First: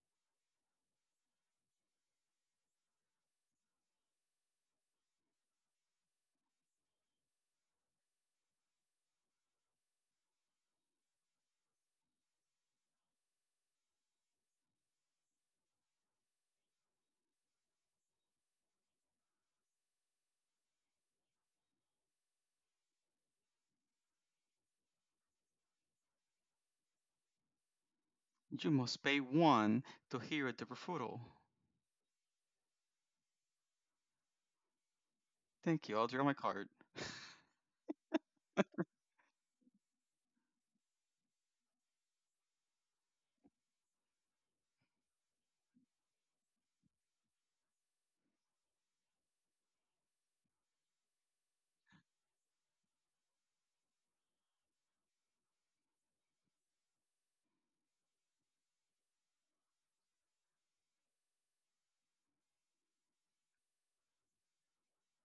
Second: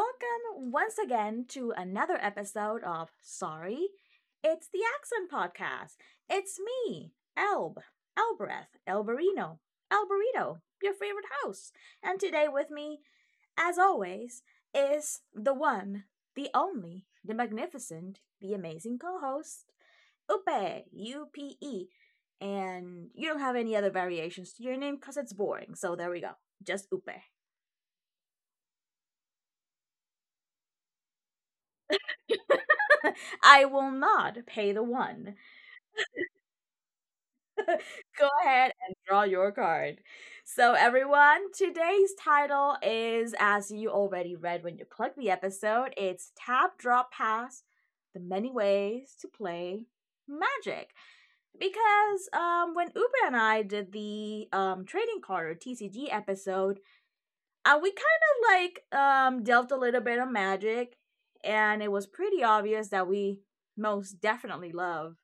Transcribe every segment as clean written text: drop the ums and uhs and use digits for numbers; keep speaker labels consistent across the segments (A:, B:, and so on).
A: Welcome once again to another episode of Sorry, it's the Accent Podcast. It's me, Elb, Elbreth, Elberino, Elberito, your favorite host. And today with me, as always, is the one, the only, the magnificent, the amazing co host, Upe, U P E. And you don't have any other variations to your name because it's boring, so there we go. Just Upe.
B: You must pay one to hear the refutal.
A: I will not pay the one.
B: Thank you, I'll draw my card.
A: Go ahead and draw your card. So, everyone, today's title is, as you already read when you clicked the episode, it's Tap Drop Pass, The Many Ways to Play Magic. Because when Uber and I did the trading card or TCG episode, we kind of like delved a little bit of magic, and it was pretty obvious that we most definitely love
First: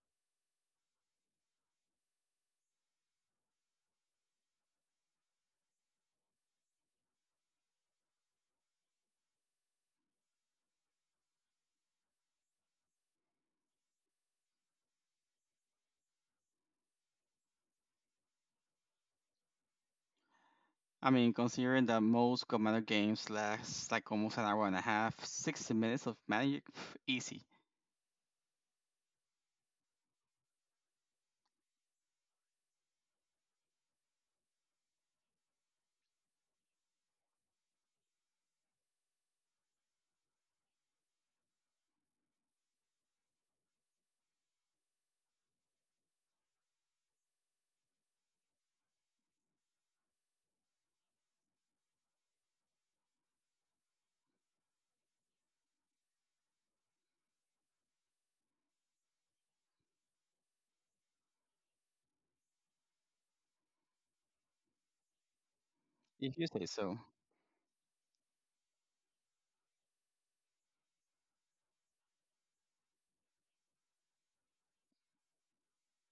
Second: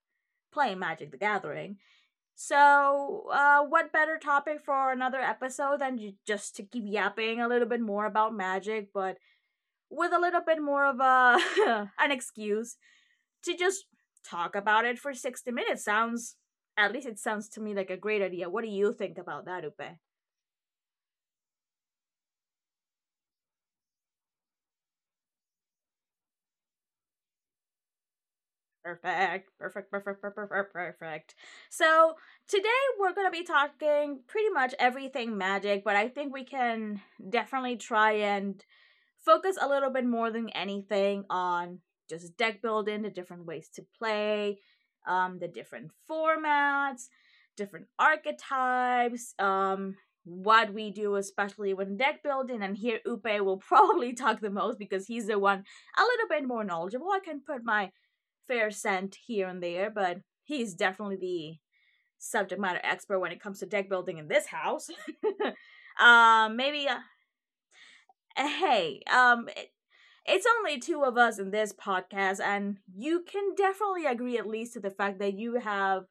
A: playing Magic the Gathering. So, what better topic for another episode than just to keep yapping a little bit more about magic, but with a little bit more of a an excuse to just talk about it for 60 minutes? Sounds, at least it sounds to me like a great idea. What do you think about that, Upe?
B: I mean, considering that most Commander games last like almost an hour and a half, 60 minutes of magic, easy.
A: Perfect, perfect, perfect, perfect, perfect. So today we're gonna be talking pretty much everything magic, but I think we can definitely try and focus a little bit more than anything on just deck building, the different ways to play, the different formats, different archetypes, what we do, especially when deck building. And here, Upe will probably talk the most because he's the one a little bit more knowledgeable. I can put my fair scent here and there, but he's definitely the subject matter expert when it comes to deck building in this house.
B: If you
A: um,
B: say
A: maybe,
B: so.
A: uh, hey, it's only two of us in this podcast, and you can definitely agree at least to the fact that you have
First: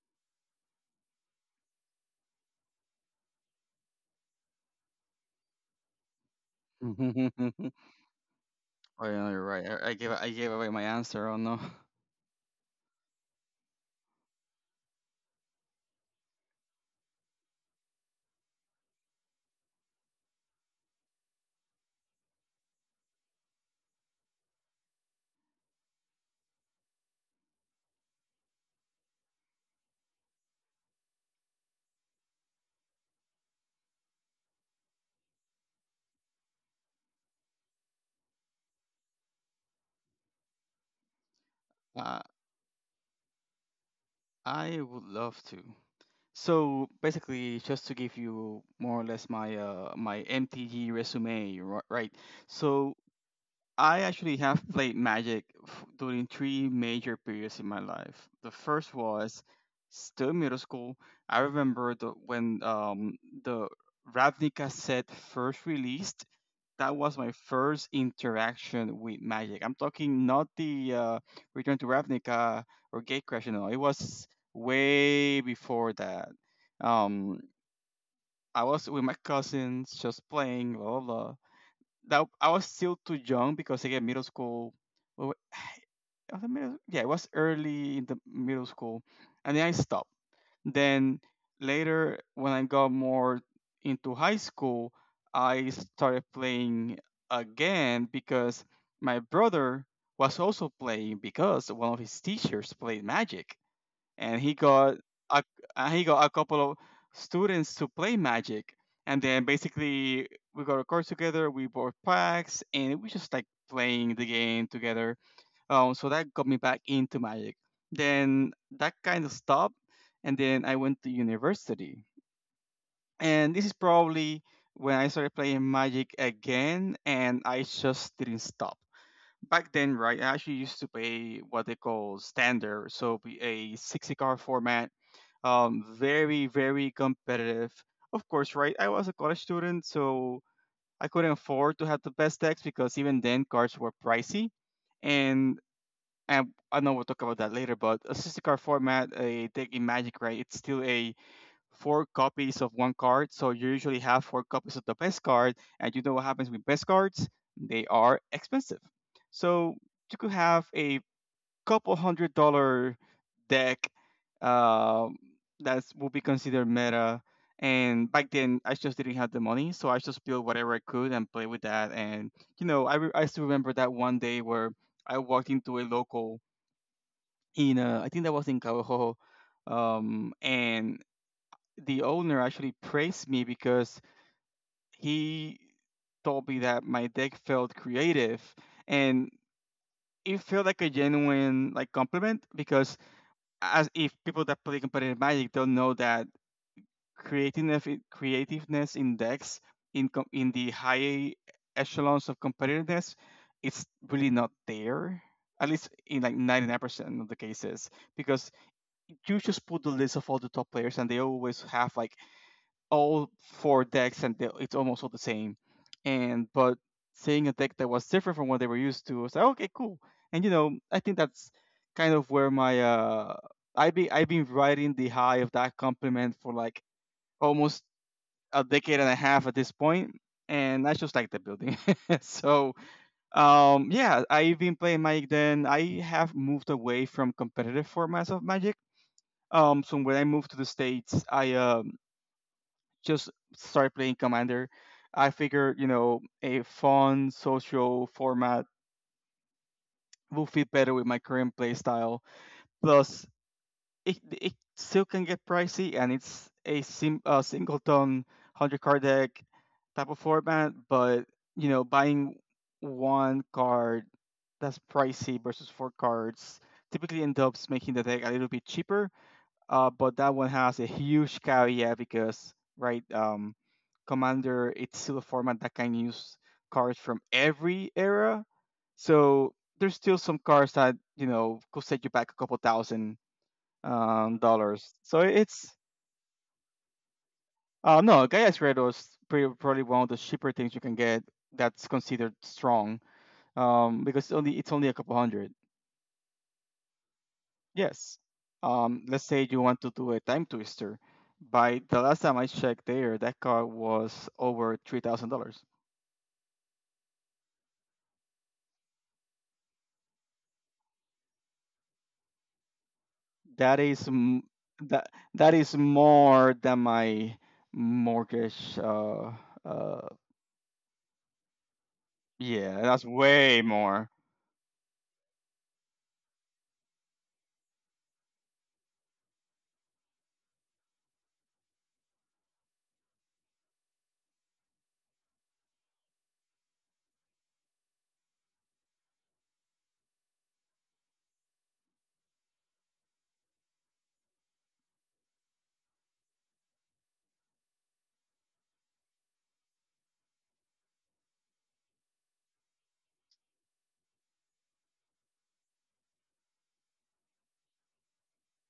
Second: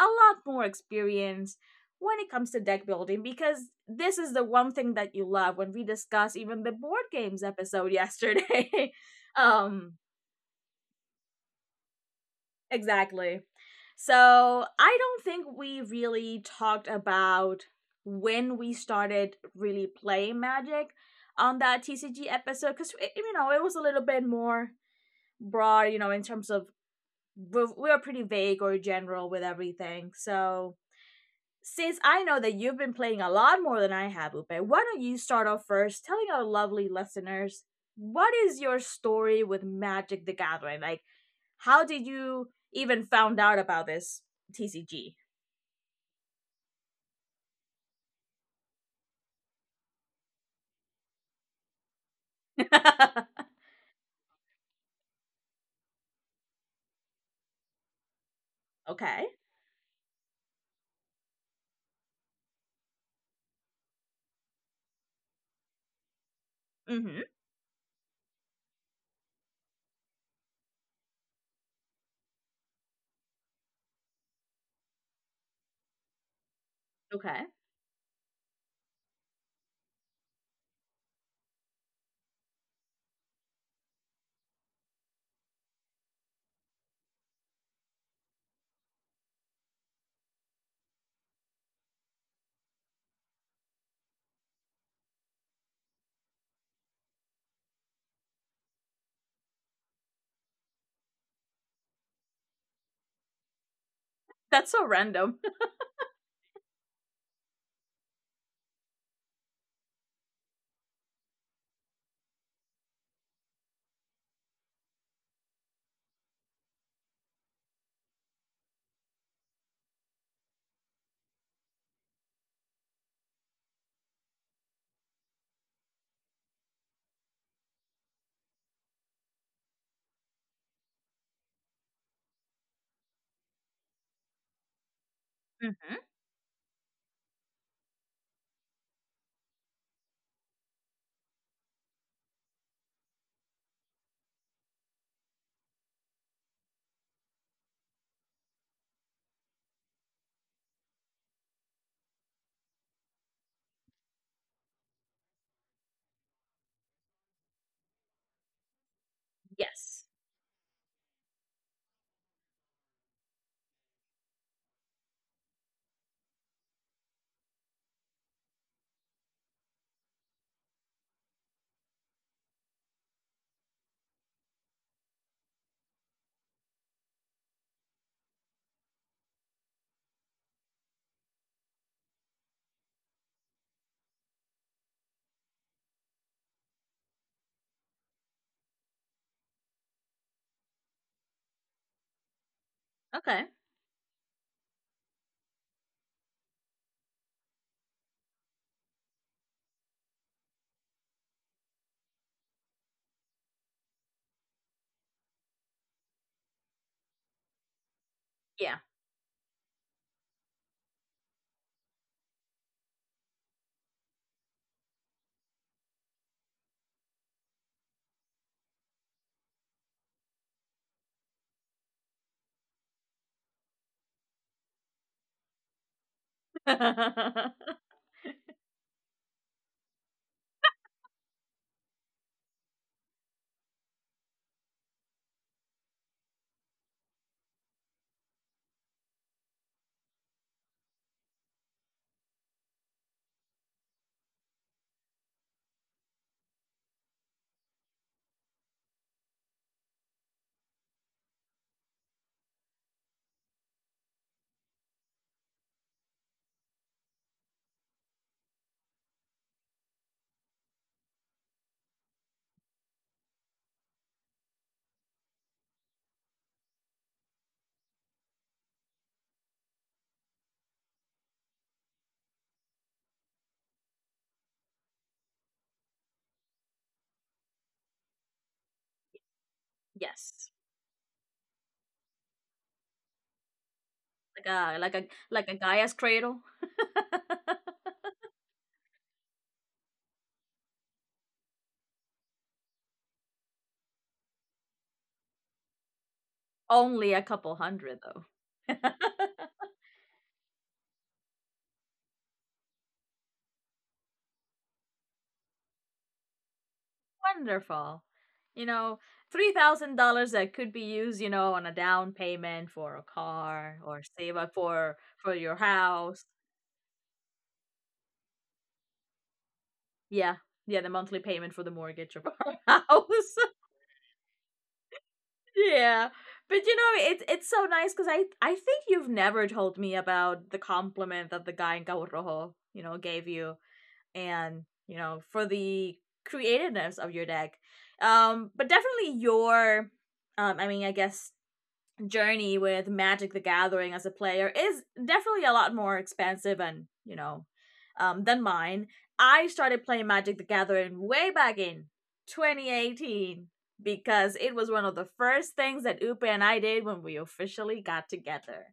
A: a lot more experience when it comes to deck building because this is the one thing that you love when we discuss even the board
B: Oh,
A: games
B: yeah,
A: episode yesterday.
B: you're right. I,
A: um,
B: I gave I gave away my answer. Oh no.
A: exactly. So I don't think we really talked about when we started really playing Magic on that TCG episode because, you know, it was a little bit more broad, you know, in terms of we're pretty vague or general with everything. So since I know that you've been playing a lot more than I have, Lupe, why don't you start off first telling our lovely listeners what is your story with Magic the Gathering? Like, how did
B: Uh,
A: you even found out about this
B: I would
A: TCG?
B: love to. So basically, just to give you more or less my MTG resume, right? So I actually have played Magic during three major periods in my life. The first
A: Okay.
B: was still middle school. I remember the, when the Ravnica set first released. That was
A: Mm-hmm.
B: my first interaction with Magic. I'm talking not the Return to Ravnica or Gatecrash. No, it was way before that. Um,
A: Okay.
B: I was with my cousins just playing, blah blah blah that I was still too young because again, middle school. Well, I was in middle- Yeah, it was early in the middle school, and then I stopped. Then later, when I got more into high school, I started playing again because my brother was also playing because one of his teachers played Magic and
A: That's so random.
B: a he got a couple of students to play Magic, and then basically we got a course together. We bought packs, and it was just like playing the game together. So that got me back into Magic. Then that kind of stopped, and then I went to university, and this is probably when I started playing Magic again, and I just didn't stop. Back then, right, I actually used to play what they call standard, so be a 60 card format,
A: Mm-hmm.
B: very, very competitive. Of course, right? I was a college student, so I couldn't afford to have the best decks because even then cards were pricey. And I, I know we'll talk about that later, but a 60 card format, a deck in Magic, right? It's still a four copies of one card, so you usually have four copies of the best card, and you know what happens with best cards? They are expensive. So
A: Yes.
B: you could have a couple $100 deck um, that will be considered meta. And back then, I just didn't have the money, so I just built whatever I could and play with that. And you know, I still remember that one day where I walked into a local in I think that was in Cabo Rojo, and the owner actually praised me because he told me that my deck felt creative, and it felt like a genuine like compliment because
A: Okay.
B: as if people that play competitive Magic don't know that creativeness index in the high echelons of competitiveness, it's really not there. At least in like 99% of the cases, because
A: Yeah.
B: you just put the list of all the top players, and they always have like all four decks and they, it's almost all the same. And but seeing a deck that was different from what they were used to, I was like, okay, cool. And you know, I think that's kind of where my I be I've been riding the high of that compliment for like almost a decade and a half at this point, and I just like the building. so yeah, I've been playing Magic. Then I have moved away from competitive formats of Magic. So when I moved to the states, I just start playing Commander. I figure you know, a fun social format will fit better with my current playstyle. Plus, it still can get pricey, and it's a singleton 100 card deck type of format, but, you know, buying one card that's pricey versus four cards typically ends up making the deck a little bit cheaper, but that one has a huge caveat because, right, Commander, it's still a format that can use cards from every era. So there's still some
A: yes.
B: cards that, you know, could set you back a couple thousand
A: Like a like
B: dollars.
A: a like a Gaia's cradle.
B: Uh, no, Gaia's Redo is pretty, probably one of the cheaper things you can get that's considered strong, because only it's only a couple hundred.
A: Only a couple hundred,
B: Yes.
A: though.
B: Let's say you want to do a time twister. By the last time I checked there, that car was over $3,000.
A: Wonderful. You know, $3,000 that could be used, you know, on a down payment for a car
B: That
A: or
B: is
A: save up
B: that
A: for your
B: that is
A: house.
B: more than my mortgage. Uh,
A: Yeah. Yeah, the monthly payment for the mortgage of our
B: yeah, that's
A: house.
B: way more.
A: yeah. But you know, it's so nice cuz I think you've never told me about the compliment that the guy in Cabo Rojo, you know, gave you, and you know, for the creativeness of your deck, but definitely your I mean, I guess journey with Magic the Gathering as a player is definitely a lot more expensive and, you know, than mine. I started playing Magic the Gathering way back in 2018, because it was one of the first things that Upe and I did when we officially got together.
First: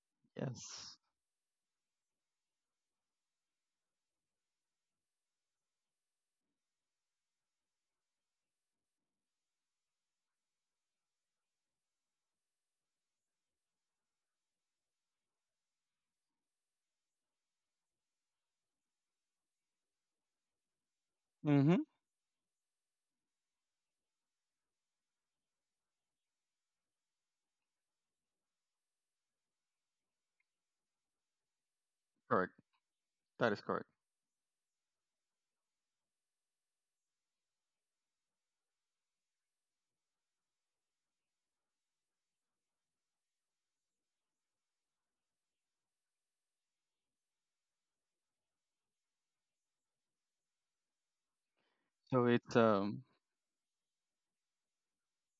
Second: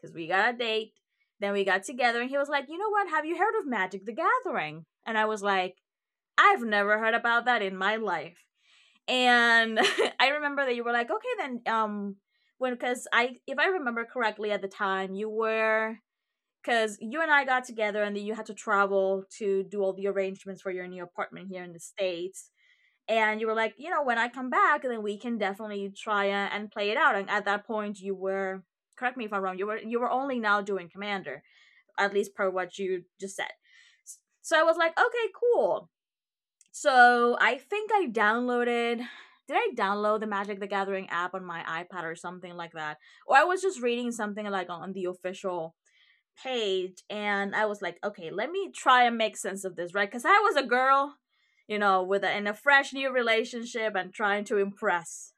A: Because we got a date,
B: Yes.
A: then we got together, and he was like, "You know what? Have you heard of Magic the Gathering?" And I was like, I've never heard about that in my life. And I remember that you were like, okay, because I, if I remember correctly at the time, you were, because you and I got together and then you had to travel to do all the arrangements for your new apartment here in the
B: Mm-hmm.
A: States. And you were like, you know, when I come back, then we can definitely try a- and play it out. And at that point, correct me if I'm wrong, you were only now doing Commander, at least per
B: Correct.
A: what you just said.
B: That is correct.
A: So I was like, okay, cool, so I think I downloaded. Did I download the Magic the Gathering app on my iPad or something like that? Or I was just reading something like on the official page, and I was like, okay, let me try and make sense of this, right? Because I was a girl, you know, with
B: So
A: a, in
B: it's
A: a fresh new relationship and trying to impress,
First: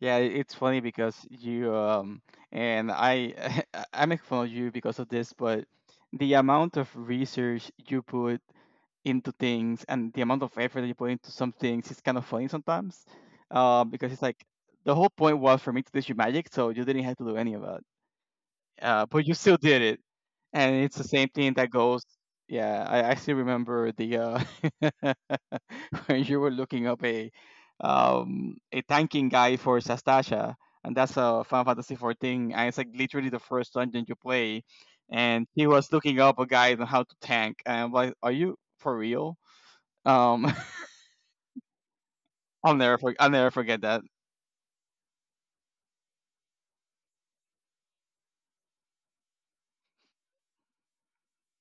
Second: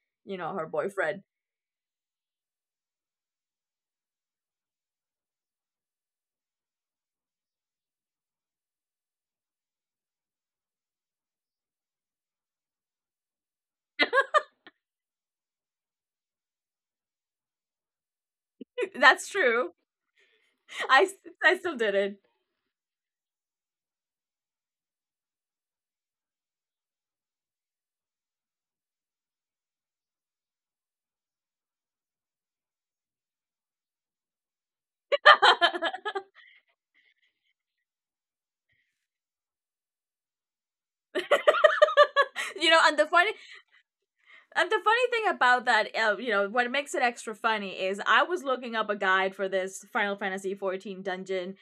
B: Yeah,
A: you know,
B: it's
A: her
B: funny
A: boyfriend.
B: because you and I I make fun of you because of this, but the amount of research you put into things and the amount of effort that you put into some things is kind of funny sometimes, because it's like the whole point was for me to teach you magic so you didn't have to do any of it, but
A: That's
B: you still
A: true.
B: did it and it's the
A: I
B: same thing
A: I
B: that
A: still did
B: goes.
A: it.
B: Yeah, I still remember the when you were looking up a tanking guy for sastasha and that's a final fantasy 14 and it's like literally the first dungeon you play and he was looking up a guide on how to tank and I'm like are you for real. um
A: you
B: I'll
A: know, and
B: never
A: the
B: for
A: funny,
B: I'll never forget that.
A: And the funny thing about that, you know, what makes it extra funny is I was looking up a guide for this Final Fantasy 14 dungeon,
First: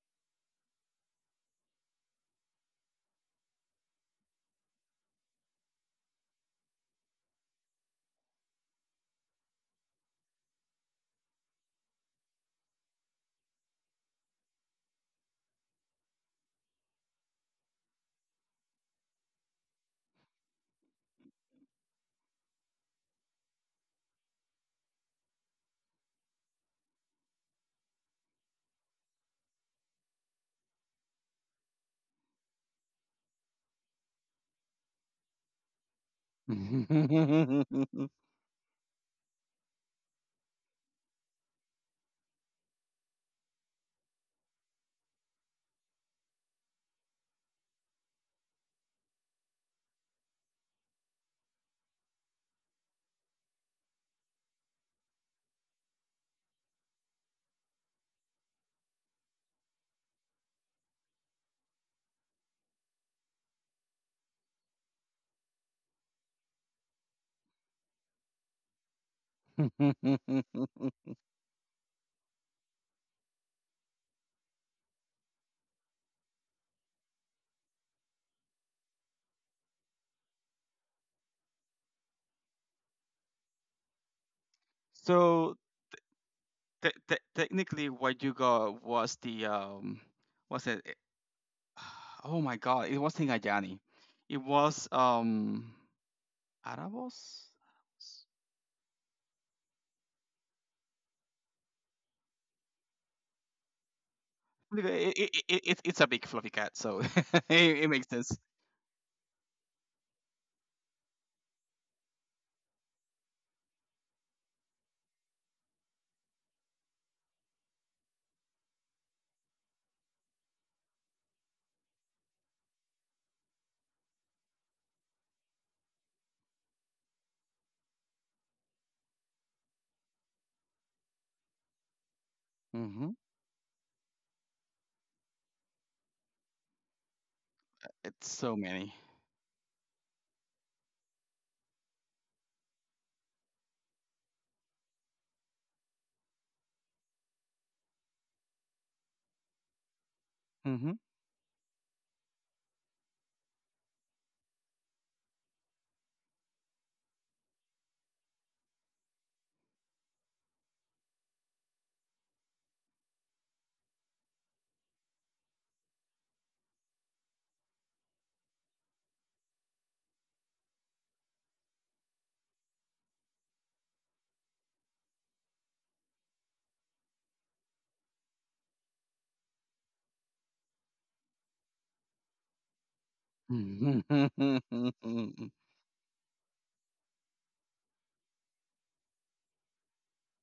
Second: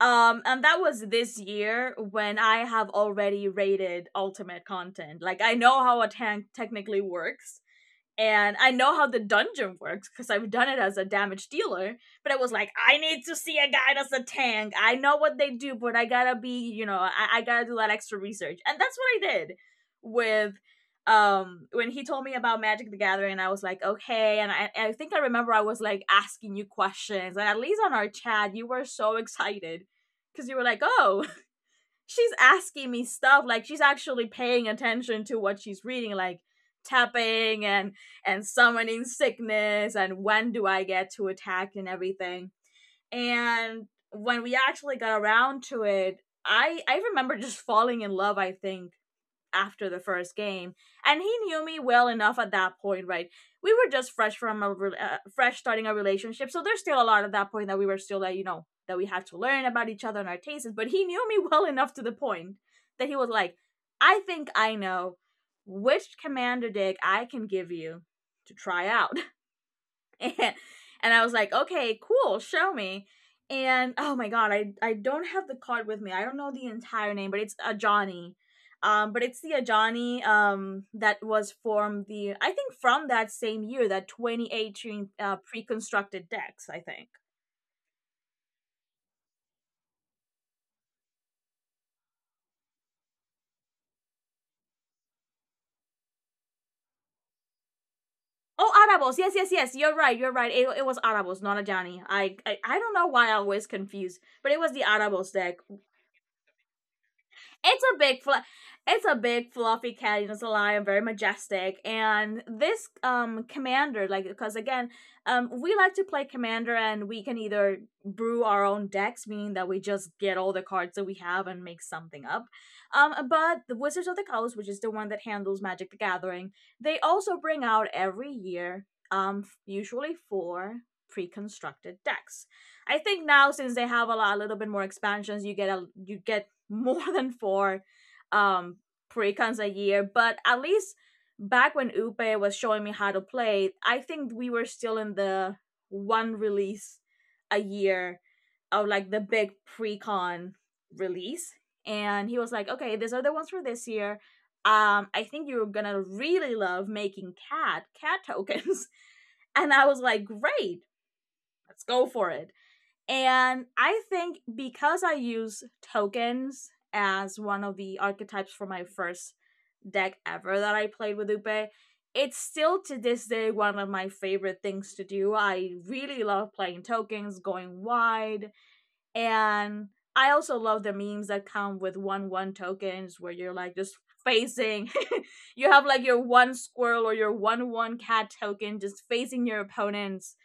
A: and that was this year when I have already rated ultimate content. Like, I know how a tank technically works, and I know how the dungeon works because I've done it as a damage dealer. But it was like, I need to see a guy that's a tank. I know what they do, but I gotta be, you know, I gotta do that extra research, and that's what I did with when he told me about Magic the Gathering. I was like, okay, and I think I remember I was like asking you questions, and at least on our chat, you were so excited because you were like, oh, she's asking me stuff like she's actually paying attention to what she's reading, like tapping and summoning sickness and when do I get to attack and everything. And when we actually got around to it, I remember just falling in love, I think, after the first game. And he knew me well enough at that point, right? We were just fresh from a fresh starting a relationship, so there's still a lot at that point that we were still like, you know, that we had to learn about each other and our tastes, but he knew me well enough to the point that he was like, I think I know which commander deck I can give you to try out. and, and I was like, okay, cool, show me. And oh my god, I don't have the card with me. I don't know the entire name, but it's Ajani. But it's the Ajani that was formed the I think from that same year, that 2018
B: So
A: pre-constructed decks, I think.
B: technically, what you got was the was it? It- Oh my God! It was Tingayani. It was Arabos.
A: Oh, Arabos. Yes, yes, yes. You're right. You're right. It was Arabos, not Ajani. I don't know why I always confuse, but it was the
B: Look, It,
A: Arabos
B: it,
A: deck.
B: it, it, it's a big fluffy cat, so
A: It's
B: it
A: a
B: makes
A: big
B: sense.
A: fluff. It's a big fluffy cat, you know, it's a lion, very majestic. And this commander, like because again, we like to play commander, and we can either brew our own decks, meaning that we just get all the cards that we have and make something up. But the Wizards of the Coast, which is the one that handles Magic the Gathering, they also bring out every year, usually four pre-constructed decks. I
B: Mhm.
A: think now since they have a lot, a little bit more expansions, you get a you get more than four
B: It's so
A: um
B: many.
A: precons a year, but at least back when Upe was showing me how to play, I think we were still in the one release a year of like the big precon release. And he was like, okay, these are the ones for this year. I think you're gonna really love making cat cat tokens. And I was like, great, let's go for it. And I think because I use tokens as one of the archetypes for my first deck ever that I played with Upe, it's still to this day one of my favorite things to do. I really love playing tokens, going wide, and I also love the memes that come with one one tokens where you're like just
B: Hmm.
A: facing you have like your one squirrel or your one one cat token just facing your opponents'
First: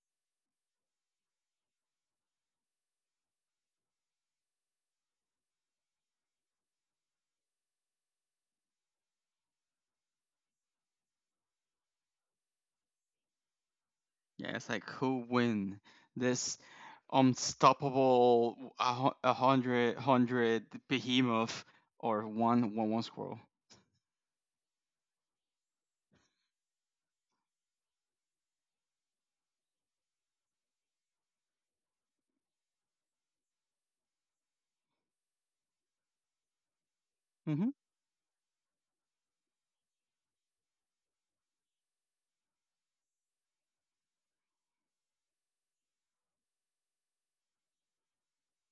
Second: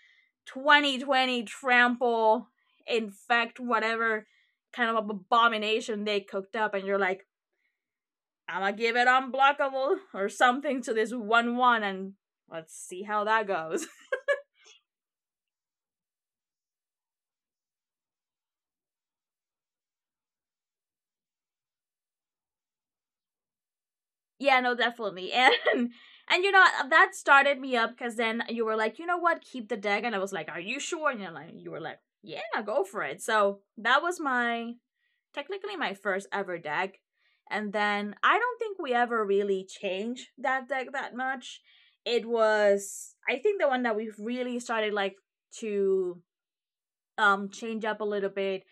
A: 20/20 trample, infect whatever kind of abomination they cooked up, and you're like, I'm gonna give it unblockable or something to this 1/1 and let's see how that goes.
B: Yeah, it's like who win this a a hundred hundred behemoth or one one one squirrel.
A: yeah, no, definitely. And. And you know, that started me up because then you were like, you know what, keep the deck, and I was like, are you sure? And you're like, you were like, yeah, go for it. So that was my technically my first ever deck.
B: Hmm.
A: And then I don't think we ever really changed that deck that much. It was, I think, the one that we have really started like to change up a little bit,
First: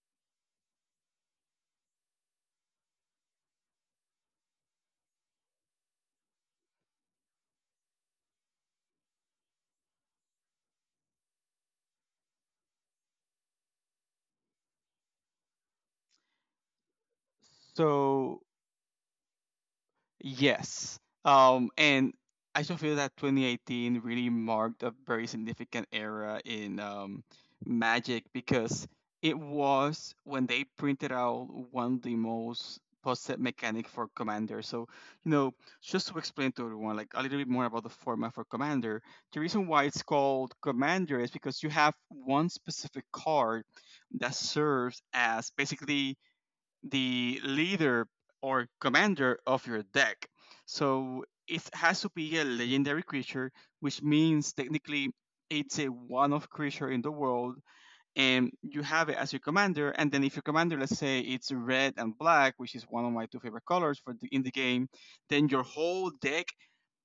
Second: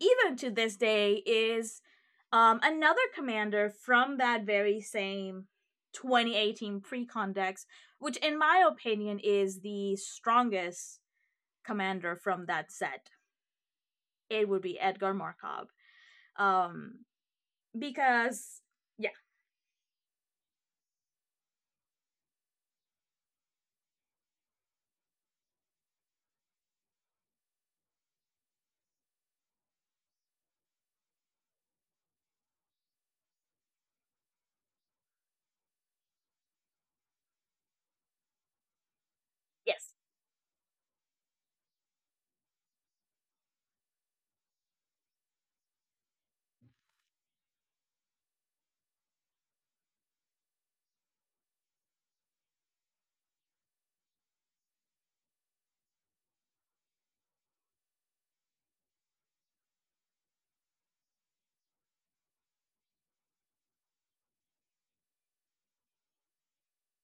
A: even to this day, is another commander from that very same 2018 pre-con decks, which in my opinion is the strongest commander from that set. It would be Edgar Markov. Um
B: So,
A: because.
B: yes. And I still feel that 2018 really marked a very significant era in Magic because it was when they printed out one of the most post-set mechanic for Commander. So, you know, just to explain to everyone like a little bit more about the format for Commander, the reason why
A: Yes.
B: it's called Commander is because you have one specific card that serves as basically the leader or commander of your deck. So it has to be a legendary creature, which means technically it's a one of creature in the world, and you have it as your commander. And then if your commander, let's say it's red and black, which is one of my two favorite colors for in the game, then your whole deck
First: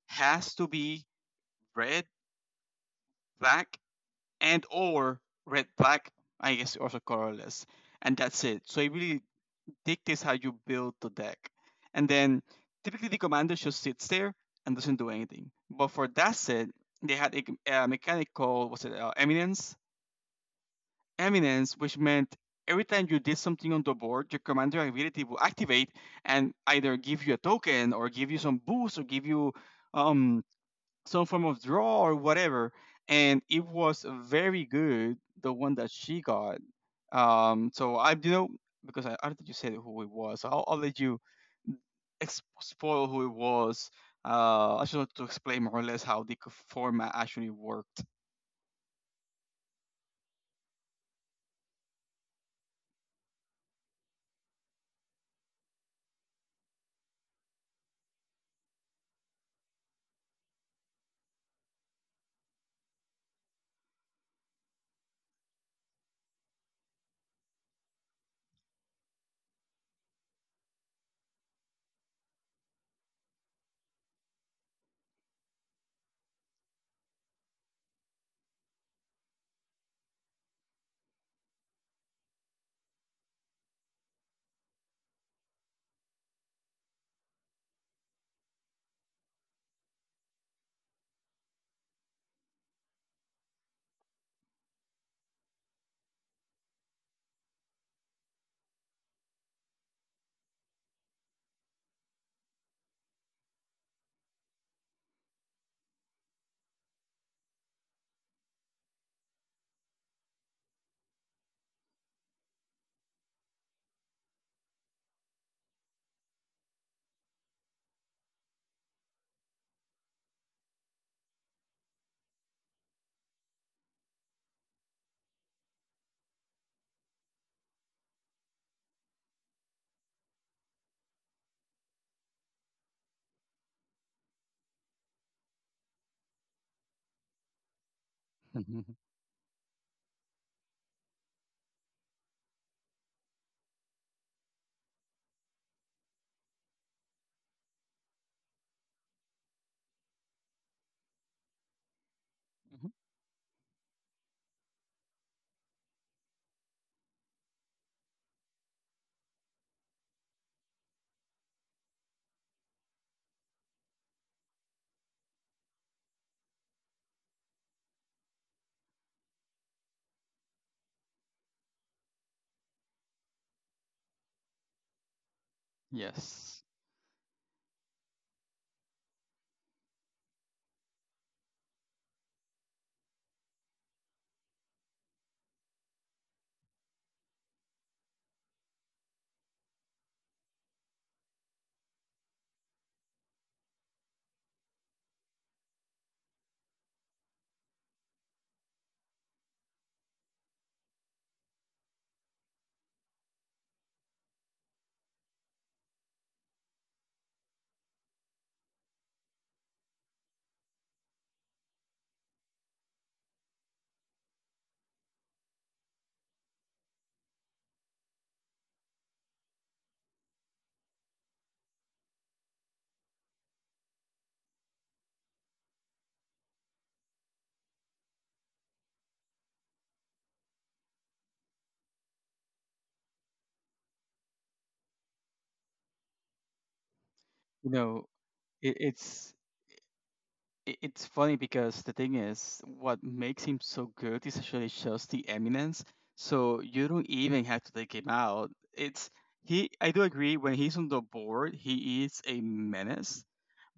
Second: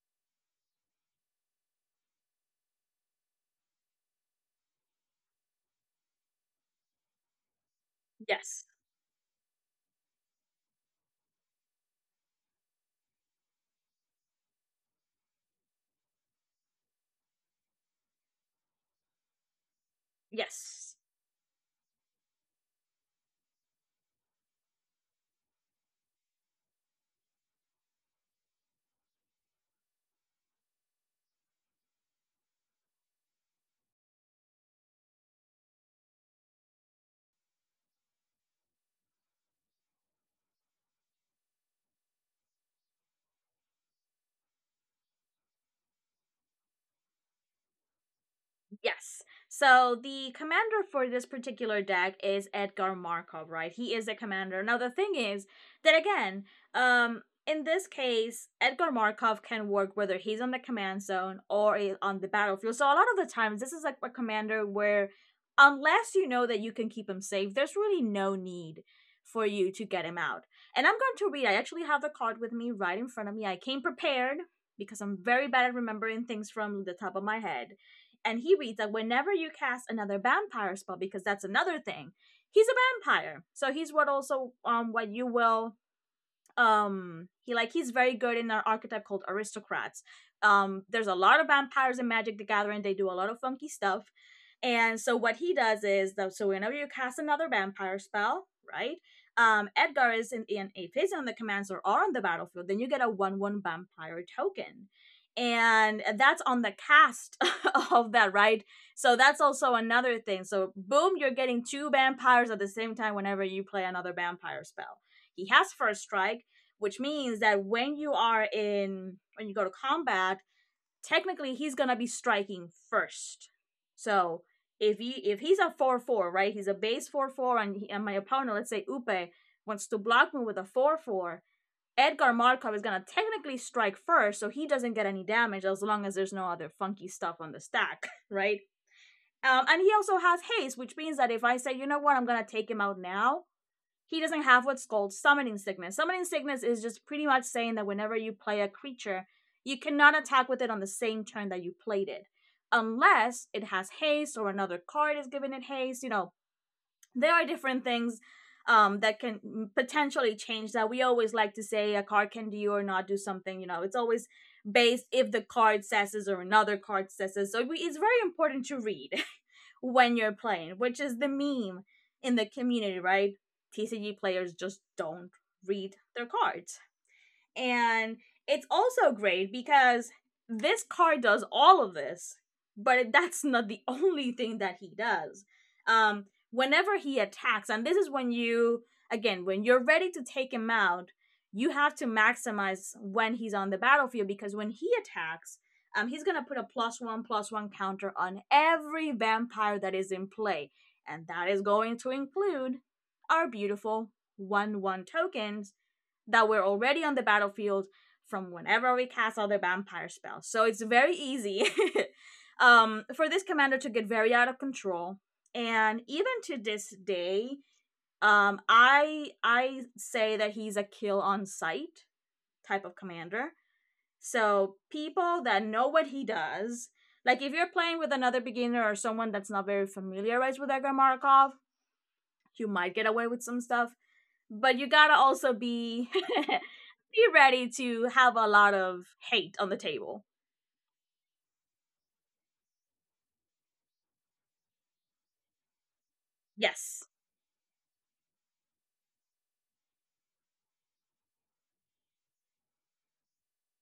B: has to be red, black, and or red, black. I guess also colorless, and that's it.
A: Yes.
B: So it really dictates how you build the deck. And then typically the commander just sits there and doesn't do anything. But for that set, they had a mechanic called was it Eminence?
A: Yes.
B: Eminence, which meant every time you did something on the board, your commander ability will activate and either give you a token or give you some boost or give you um, some form of draw or whatever. And it was very good, the one that she got. So I, you know, because I don't think you said who it was. So I'll let you spoil who it was. I just wanted to explain more or less how the format actually worked.
A: Yes. So the commander for this particular deck is Edgar Markov, right? He is a commander. Now the thing is that, again, in this case, Edgar Markov can work whether he's on the command zone or on the battlefield. So a lot of the times this is like a commander where, unless you know that you can keep him safe, there's really no need for you to get him out. And I'm going to read. I actually have the card with me right in front of me. I came prepared because I'm very bad at remembering things from the top of my head. And he reads that whenever you cast another vampire spell, because that's another thing, he's a vampire, so he's what also, what you will, he like he's very good in an archetype called aristocrats. There's a lot of vampires in Magic the Gathering. They do a lot of funky stuff. And so what he does is, though, so whenever you cast another vampire spell, right, Edgar is in if he's on the command or on the battlefield, then you get a one one vampire token, and that's on the cast of that, right? So that's also another thing. So boom, you're getting two vampires at the same time whenever you play another vampire spell. He has first strike, which means that when you are in, when you go to combat, technically he's gonna be striking first. So if he's a four four, right? He's a base four four, and and my opponent, let's say Upe, wants to block me with a four four. Edgar Markov is gonna technically strike first, so he doesn't get any damage as long as there's no other funky stuff on the stack, right?
B: Mhm.
A: And he also has haste, which means that if I say, you know what, I'm gonna take him out now, he doesn't have what's called summoning sickness. Summoning sickness is just pretty much saying that whenever you play a creature, you cannot attack with it on the same turn that you played it, unless it has haste or another card is giving it haste. You know, there are different things, that can potentially change that. We always like to say a card can do or not do something. You know, it's always based if the card says this or another card says this. So it's very important to read when you're playing, which is the meme in the community, right? TCG players just don't read their
B: Yes,
A: cards. And it's also great because this car does all of this, but that's not the only thing that he does. Whenever he attacks, and this is when you, again, when you're ready to take him out, you have to maximize when he's on the battlefield because when he attacks, he's gonna put a plus one counter on every vampire that is in play, and that is going to include our beautiful one one tokens, that were already on the battlefield from whenever we cast other vampire spells. So it's very easy for this commander to get very out of control. And even to this day, I say that he's a kill on sight type of commander. So people that know what he does, like if you're playing with another beginner or someone that's not very familiarized with Edgar Markov, you might get away with some stuff, but you gotta also be be ready
B: you
A: to
B: know,
A: have a lot
B: it,
A: of
B: it's
A: hate on the table.
B: it's funny because the thing is, what makes him so good is actually just the eminence. So you
A: Yes.
B: don't even have to take him out. It's he. I do agree when he's on the board, he is a menace.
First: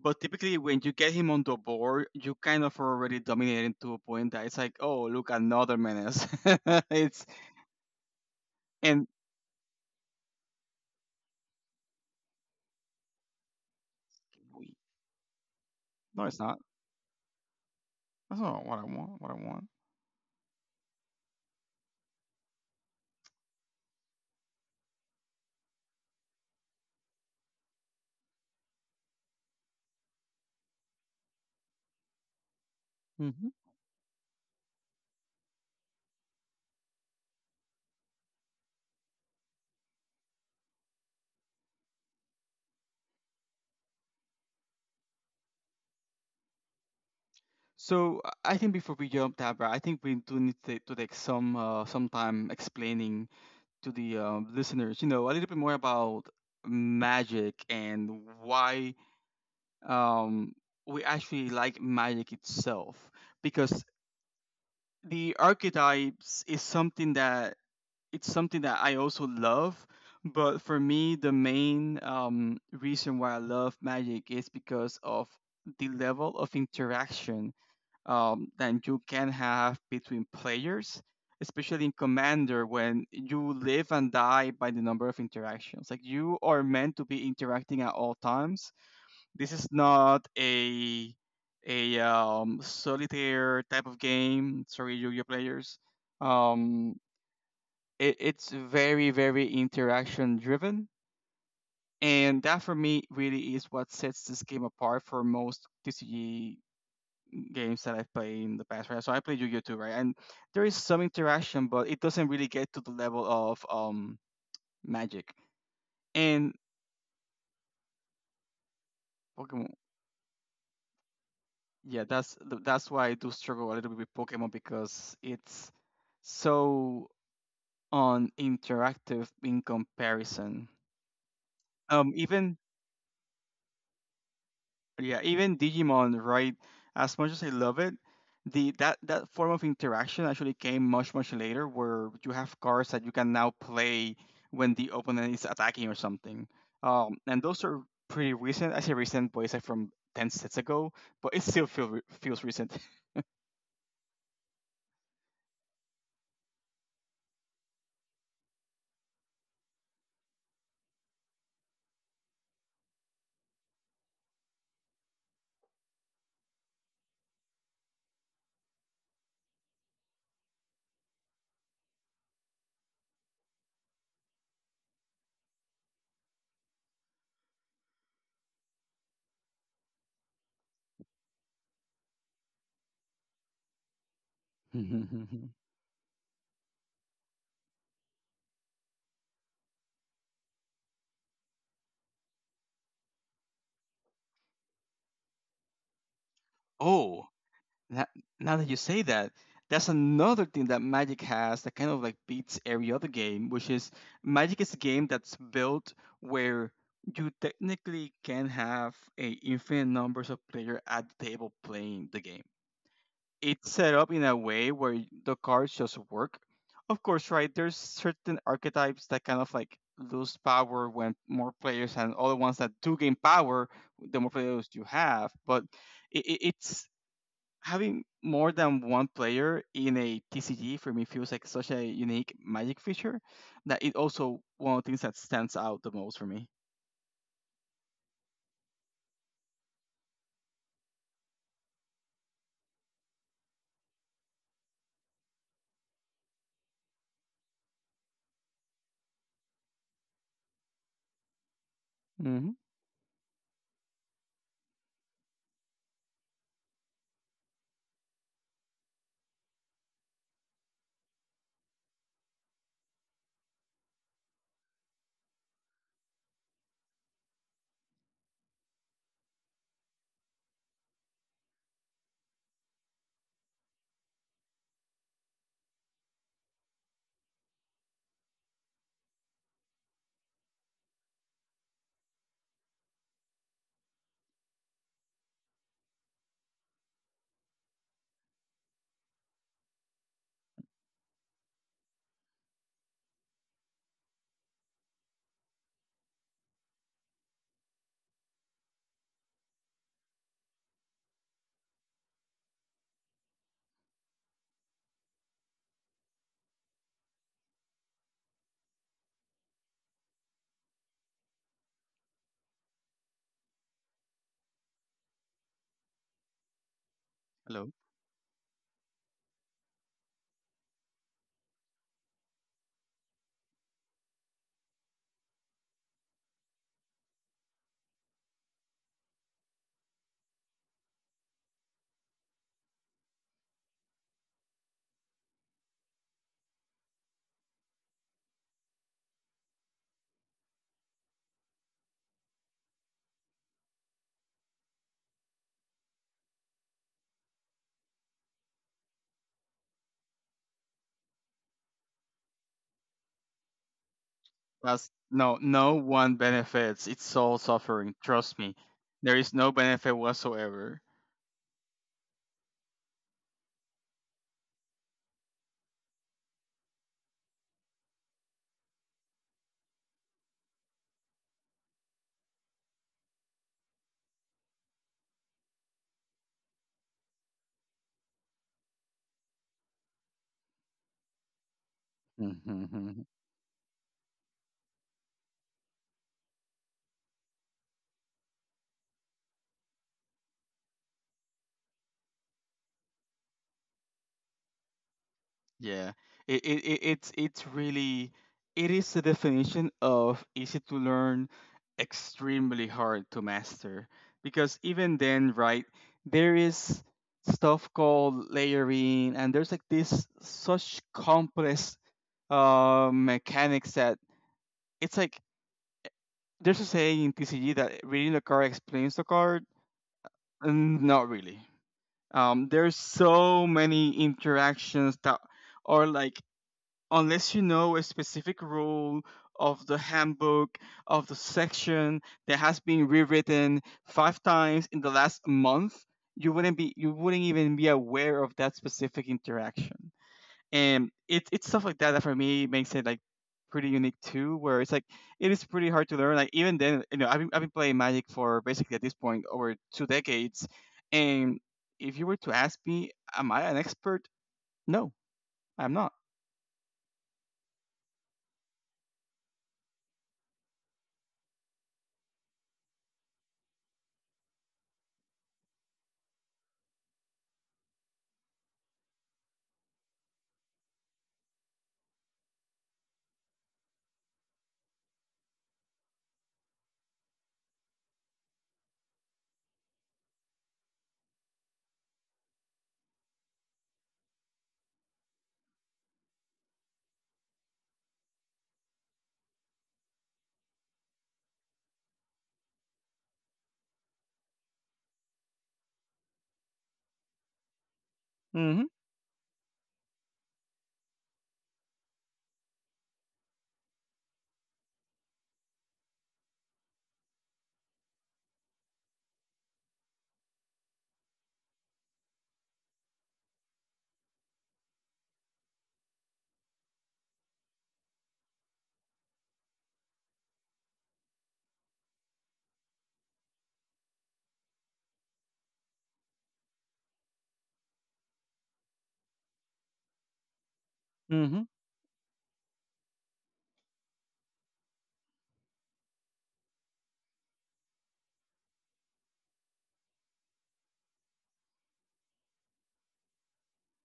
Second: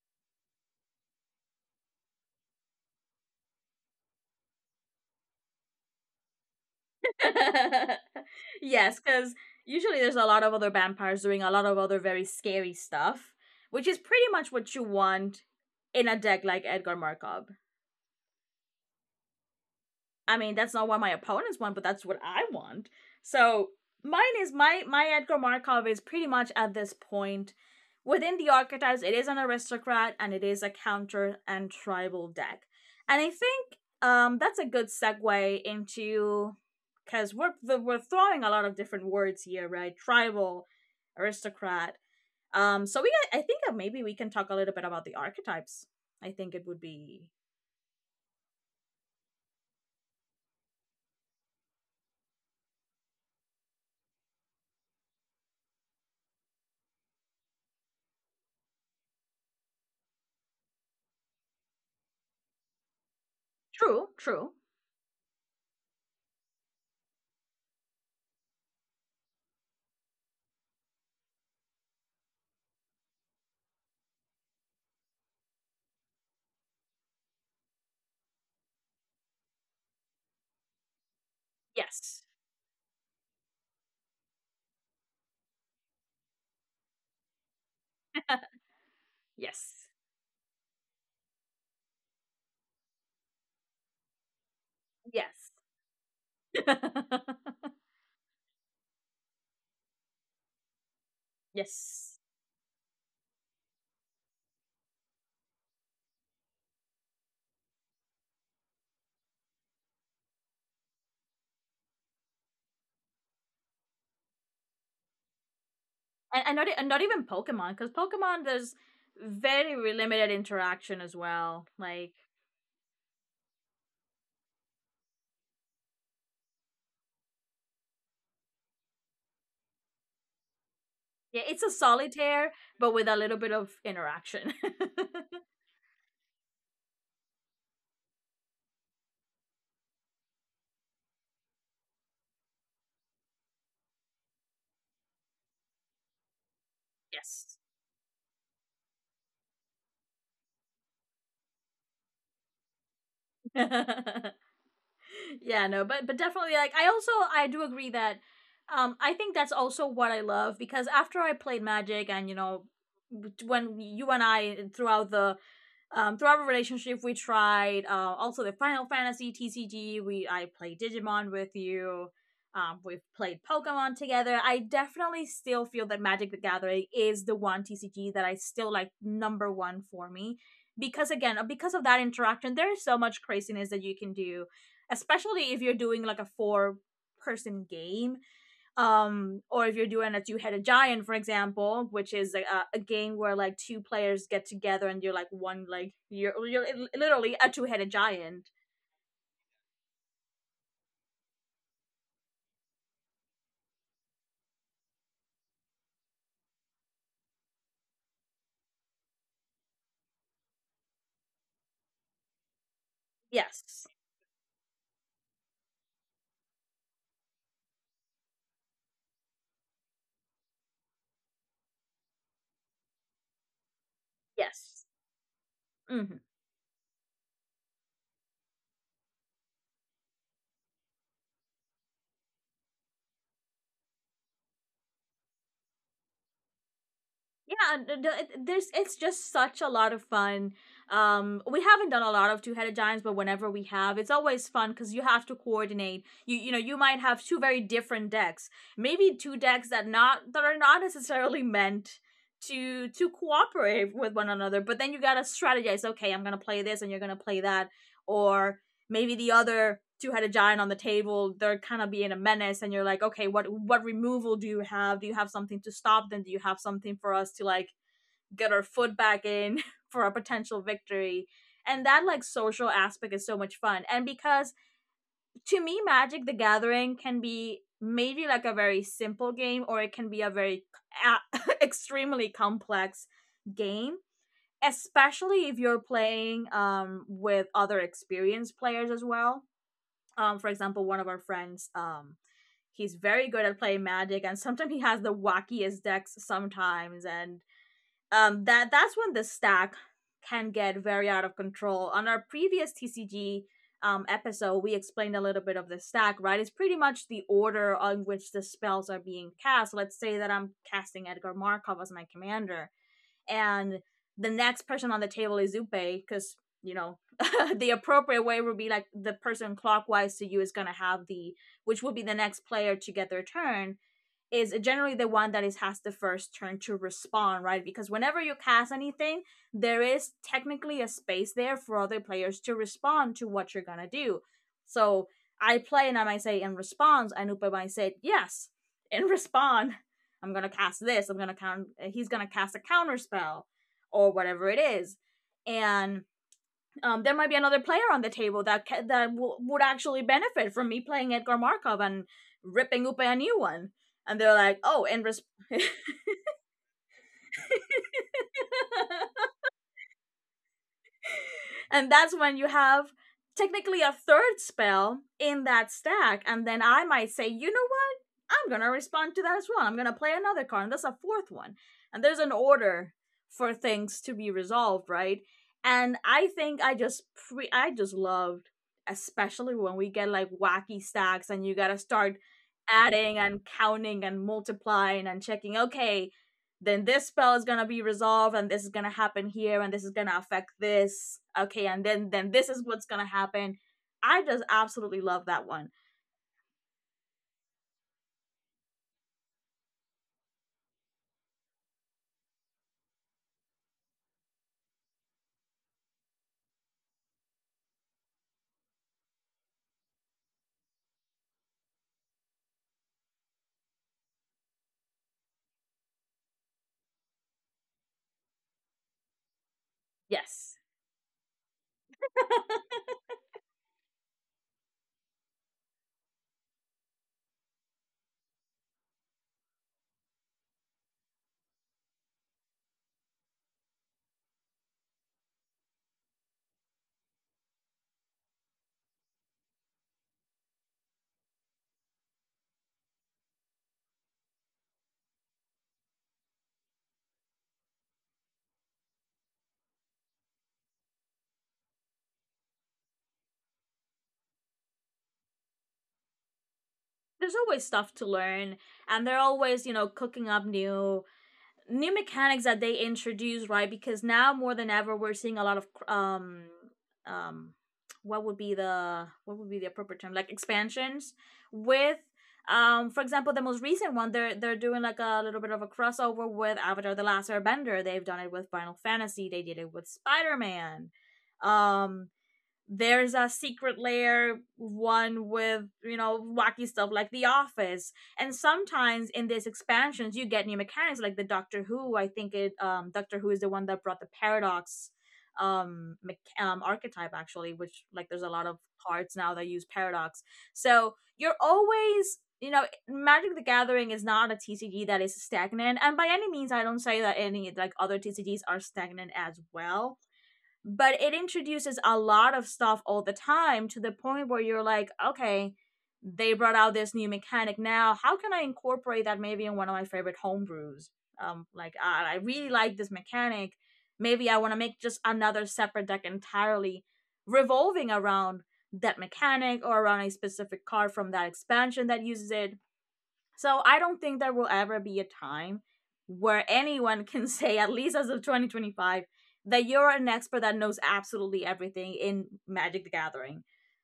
B: But typically, when you get him on the board, you kind of already dominating to a point that it's like, oh, look, another menace. it's
A: Yes,
B: and
A: because usually there's a lot of other vampires doing a lot of other very scary stuff, which is pretty much what you want in a
B: no, it's
A: deck
B: not.
A: like Edgar Markov.
B: That's not what I want. What I want.
A: I mean, that's not what my opponents want, but that's what I want. So mine is my my Edgar Markov is, pretty much at this point within the archetypes, it is an aristocrat and it is a counter and tribal deck. And I think that's a good segue into, because we're throwing a lot of different words here, right? Tribal, aristocrat. So we I think that maybe we can talk a little bit about the archetypes. I think it would be.
B: So, I think before we jump, Tabra, I think we do need to take some time explaining to the listeners, you know, a little bit more about magic and why, um, we actually like magic itself, because
A: True, true.
B: the archetypes is something that it's something that I also love, but for me the main reason why I love magic is because of the level of interaction, than you can have between players, especially in
A: Yes,
B: Commander when you live and die by the number of interactions. Like you are meant to be interacting at all times. This is
A: yes.
B: not a solitaire type of game. Sorry, Yu-Gi-Oh
A: Yes.
B: players. Um, it, it's very very interaction driven.
A: Yes.
B: And that for me really is what sets this game apart for most TCG games that I've played in the past, right? So I played Yu-Gi-Oh too, right? And there is some interaction, but it doesn't really get to the level of Magic
A: And,
B: and
A: and not even Pokemon, because Pokemon there's
B: Pokemon.
A: limited interaction as well.
B: Yeah,
A: Like,
B: that's why I do struggle a little bit with Pokemon because it's so uninteractive in comparison.
A: yeah, it's a
B: Even
A: solitaire, but with a little bit of interaction.
B: Yeah, even Digimon, right? As much as I love it, the that that form of interaction actually came much much later, where you have cards that you can now play when the opponent is attacking or something. And
A: Yes.
B: those are pretty recent. I say recent, but it's like from ten sets ago, but it still feels recent.
A: Yeah, no, but definitely, like, I do agree that, I think that's also what I love, because after I played Magic and, you know, when you and I, throughout our relationship, we tried, also the Final Fantasy TCG. We I played Digimon with you. We've played Pokemon together. I definitely still feel that Magic the Gathering is the one TCG that I still like number one for me. Because, again, because of that interaction, there is so much craziness that you can do, especially if you're doing like a four-person game, or if you're doing a two-headed giant, for example, which is game where, like, two players get together and you're like one, like you're
B: oh,
A: literally a two-headed
B: Now,
A: giant.
B: now that you say that, that's another thing that Magic has that kind of like beats every other game, which is Magic is a game that's built where you technically can have a infinite numbers of players at the table playing the game. It's
A: Yes.
B: set up in a way where the cards just work. Of course, right, there's certain archetypes that kind of like lose power when more players and other ones that do gain power the more players you
A: Yes.
B: have, but
A: Hmm.
B: it's having more than one player in a TCG for me feels like such a unique magic feature that it also one of the things that stands out the most for me.
A: Yeah, there's it's just such a lot of fun. We haven't done a lot of two-headed giants, but whenever we have, it's always fun because you have to coordinate. You you know you might have two very different decks, maybe two decks that not, that are not necessarily meant
B: Hmm.
A: to cooperate with one another. But then you gotta strategize. Okay, I'm gonna play this and you're gonna play that. Or maybe the other two-headed giant on the table, they're kind of being a menace, and you're like, okay, what removal do you have something to stop them, do you have something for us to, like, get our foot back in for a potential victory. And that, like, social aspect is so much fun. And, because to me Magic the Gathering can be maybe like a very simple game, or it can be a very extremely complex game, especially if you're playing with other experienced players as well. For example, one of our friends, he's very good at playing Magic, and sometimes he has the wackiest decks sometimes. And that's when the stack can get very out of control. On our previous TCG episode we explained a little bit of the stack, right? It's pretty much the order on which the spells are being cast. Let's say that I'm casting Edgar Markov as my commander, and the next person on the table is Upe, because, you know,
B: Hello.
A: the appropriate way would be like the person clockwise to you is gonna have the, which would be the next player to get their turn, is generally the one that is has the first turn to respond, right? Because whenever you cast anything, there is technically a space there for other players to respond to what you're gonna do. So I play and I might say in response, and Anupa might say yes. In respond, I'm gonna cast this. I'm gonna count. He's gonna cast a counter spell or whatever it is, and there might be another player on the table that ca- that w- would actually benefit from me playing Edgar Markov and ripping up a new one. And they're like, oh,
B: That's
A: in res-
B: no, no one benefits. It's all suffering. Trust me. There is no benefit whatsoever.
A: And that's when you have technically a third spell in that stack. And then I might say, you know what? I'm gonna respond to that as well. I'm gonna play another card, and that's a fourth one. And there's an order for things to be resolved, right? And I think I just I just loved, especially when we get like wacky stacks and you gotta start adding and counting and multiplying and checking. Okay, then this spell is gonna be resolved and this is gonna happen here and this is gonna affect this. Okay, and then this is what's gonna happen. I just absolutely love that one.
B: Yeah, it's really it is the definition of easy to learn, extremely hard to master. Because even then, right, there is stuff called layering, and there's like this such complex mechanics that it's like there's a saying in TCG that reading the card explains the card.
A: Yes,
B: Not really. There's so many interactions that are like unless you know a specific rule of the handbook of the section that has been rewritten five times in the last month you wouldn't even be aware of that specific interaction and it's stuff like that that for me makes it like pretty unique too where it's like it is pretty hard to learn like even then you know I've been playing magic for basically at this point over two decades and if you were to ask me am I an expert? No, I'm not.
A: there's always stuff to learn, and they're always, cooking up new mechanics that they introduced, right? Because now more than ever, we're seeing a lot of um what would be the appropriate term, like expansions with. For example, the most recent one, they're doing like a little bit of a crossover with Avatar the Last Airbender. They've done it with Final Fantasy. They did it with Spider Man. Um there's a secret layer one with, you know, wacky stuff like the Office. And sometimes in these expansions you get new mechanics, like the Doctor Who. I think it, Doctor Who is the one that brought the paradox, archetype actually, which, like, there's a lot of
B: Mm
A: cards now that use paradox. So you're always, you know, Magic the Gathering is not a TCG that is stagnant, and by any means I don't say that any, like, other TCGs are stagnant as well, but it introduces a lot of stuff all the time, to the point where you're like, okay, they brought out this new mechanic now. How can I incorporate that maybe in one of my favorite homebrews? Like, I really like this mechanic. Maybe I want to make just another separate deck entirely revolving around that mechanic, or around a specific card from
B: hmm
A: that
B: mm hmm
A: expansion that uses it. So I don't think there will ever be a time where anyone can say, at least as of 2025, that you're an expert that knows absolutely everything in Magic the Gathering.